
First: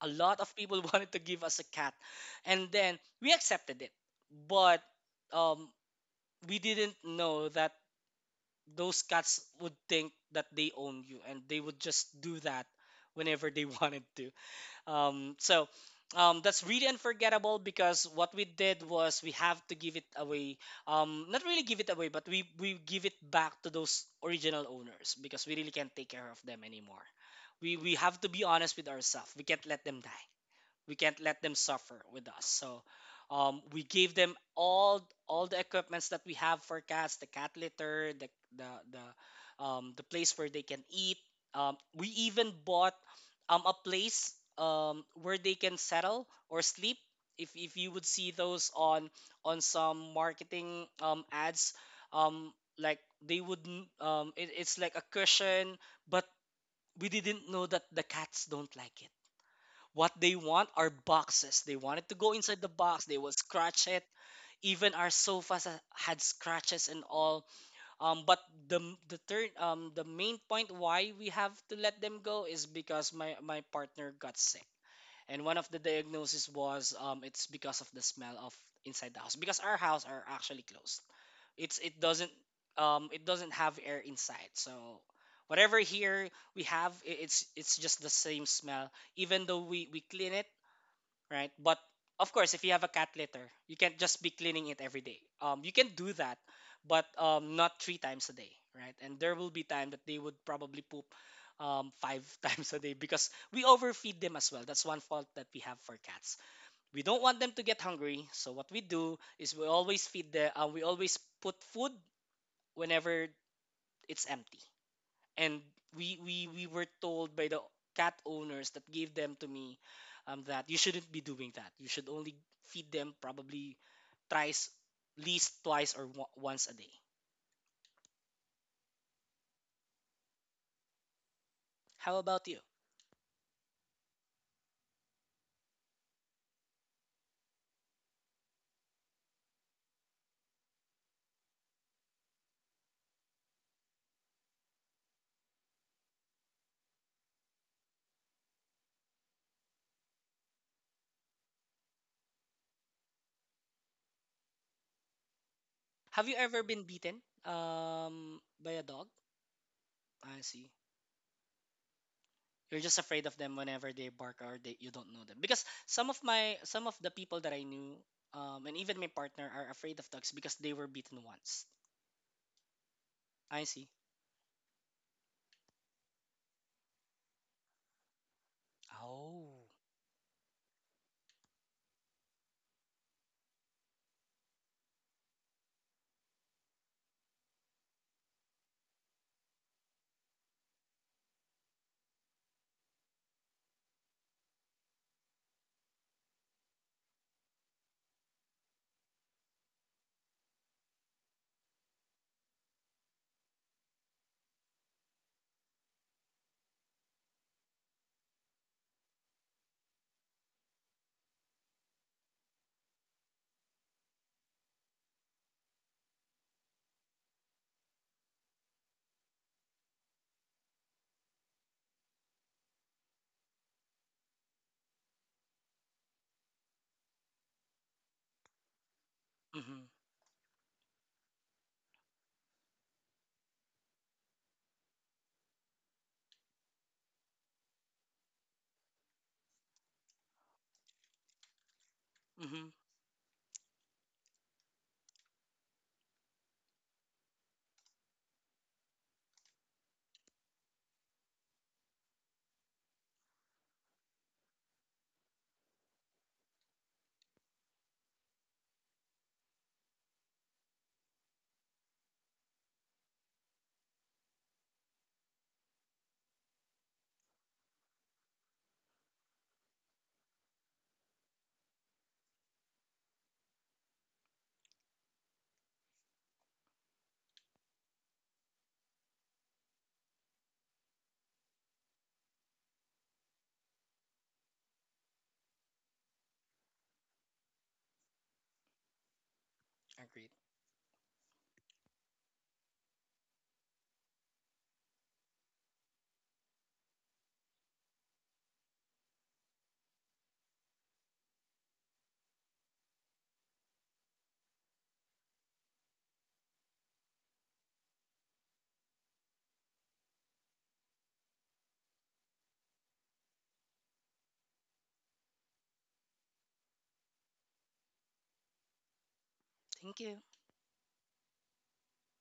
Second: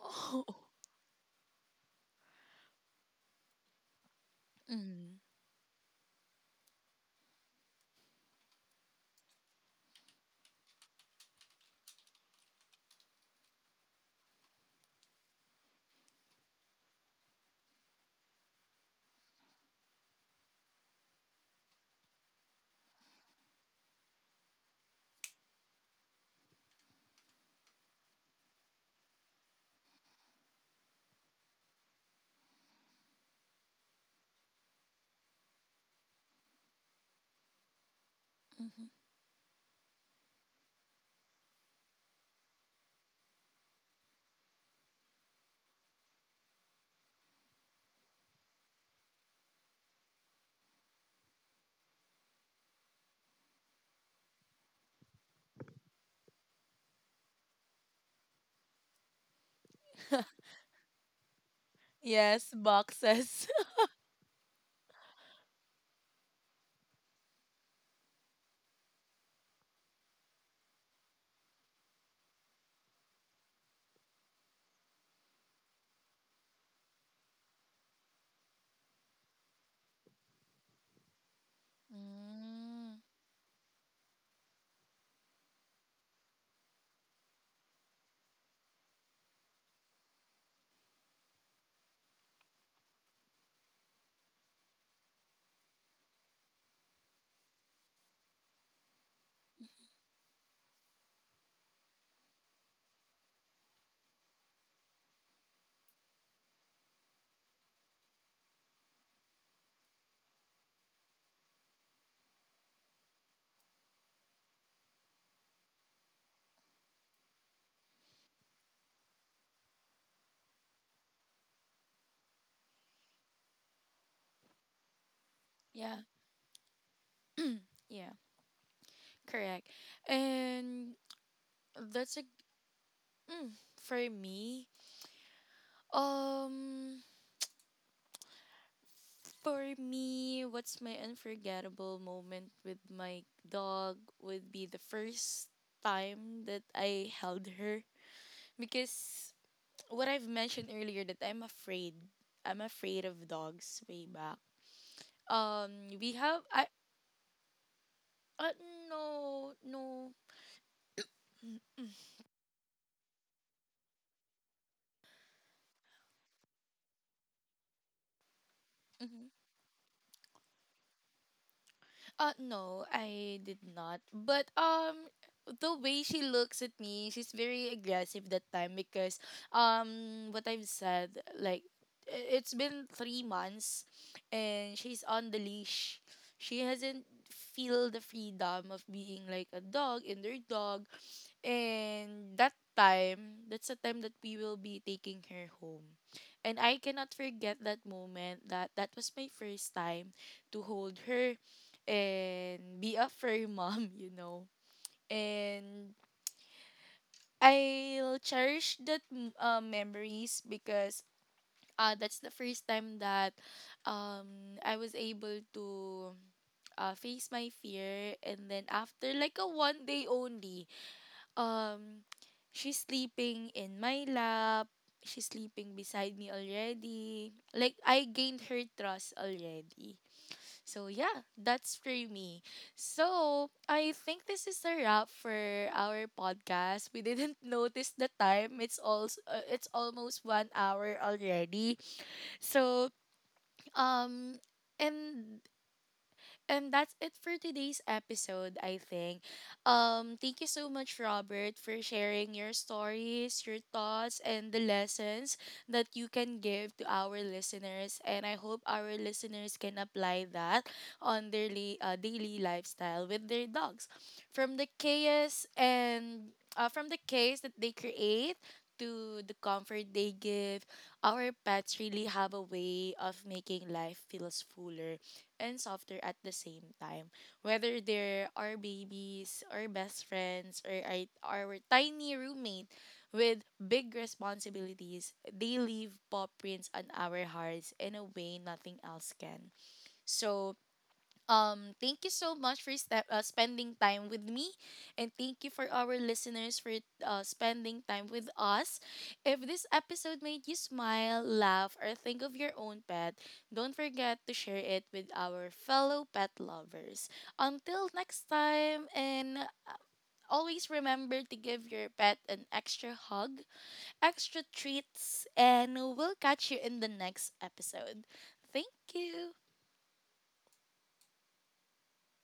S2: A lot of
S1: Oh.
S2: people wanted to give us a cat, and then we accepted it. But
S1: Mm.
S2: um, we didn't know that those cats would think that they own you, and they would just do that whenever they wanted to. Um, so um, that's really unforgettable, because what we did was we have to give it away. Um, not really give it away, but we we give it back to those original owners because we really can't take care of them anymore. We we have to be honest with ourselves. We can't let them die, we can't let them suffer with us. So um, we gave them all all the equipments that we have for cats: the cat litter, the the
S1: Mm-hmm.
S2: the, um, the place where they can eat, um, we even bought um, a place um, where they can settle or sleep. If, if you would see those on on some marketing um, ads, um, like they would um, it, it's like a cushion, but we didn't know that the cats don't like it. What they want are boxes. They wanted to go
S1: Yes,
S2: inside the box. They will
S1: boxes.
S2: scratch it. Even our sofas ha- had scratches and all. Um, but the the third, um the main point why we have to let them go is because my my partner got sick. And one of the diagnosis was, um it's because of the smell of inside the house, because our house are actually closed. It's it doesn't
S1: Mm,
S2: um it doesn't have air inside. So whatever here we have, i- it's it's just the same smell, even though we we clean it, right? But of course, if you have a cat litter, you can't just be cleaning it every day. Um, you can do that, but um, not three times a day, right? And there will be time that they would probably poop um, five times a day, because we overfeed them as well. That's one fault that we have for cats. We don't want them to get hungry, so what we do is we always feed the, uh, we always put food whenever it's empty. And we we we were told by the cat owners that gave them to me um, that you shouldn't be doing that. You should only feed them probably thrice, least twice
S1: yeah,
S2: or w- once a day.
S1: yeah, correct. And
S2: How
S1: that's a
S2: about you?
S1: for me. Um, for me, what's my unforgettable moment with my dog would be the first time that I held her because what I've mentioned earlier that I'm afraid. I'm afraid of dogs way back. Um, we
S2: Have you
S1: have
S2: ever
S1: I
S2: been beaten um,
S1: uh,
S2: by a dog?
S1: no, no.
S2: I see. You're just afraid of them whenever they bark, or they, you don't know them. Because some of my some of the people that I knew um, and even my
S1: Mm-hmm.
S2: partner are afraid of dogs because they were beaten once.
S1: Uh no, I
S2: I
S1: did
S2: see.
S1: not. But um the way she looks at me, she's very aggressive that time because
S2: Oh.
S1: um what I've said like i- it's been three months, and she's on the leash. She hasn't feel the freedom of being like a dog in their dog, and that time that's the time that we will be taking her home, and I cannot forget that moment that that was my first time to hold her and be a fair mom, you know. And I'll cherish that m- uh, memories because uh, that's the first time that um, I was able to uh, face my fear. And then after like a one day only, um, she's sleeping in my lap. She's sleeping beside me already. Like I gained her trust
S2: Mm-hmm.
S1: already. So yeah, that's for me. So I think this is a wrap for our podcast. We didn't notice the time. It's also uh, it's almost one hour already.
S2: Mm-hmm.
S1: So um, and and that's it for today's episode, I think. Um, thank you so much, Robert, for sharing your stories, your thoughts, and the lessons that you can give to our listeners. And I hope our listeners can apply that on their li- uh, daily lifestyle with their dogs. From the chaos and uh, from the chaos that they create to the comfort they give, our pets really have a way of making life feels fuller and softer at the same time. Whether they're our babies, our best friends, or our, our tiny roommate with big responsibilities, they leave paw prints on our hearts in a way nothing else can.
S2: Agreed.
S1: So, um, thank you so much for step, uh, spending time with me, and thank you for our listeners for uh, spending time with us. If this episode made you smile, laugh, or think of your own pet, don't forget to share it with our fellow pet lovers. Until next time, and uh, always remember to give your pet an extra hug, extra treats, and we'll catch you in the next episode. Thank you.
S2: Thank you.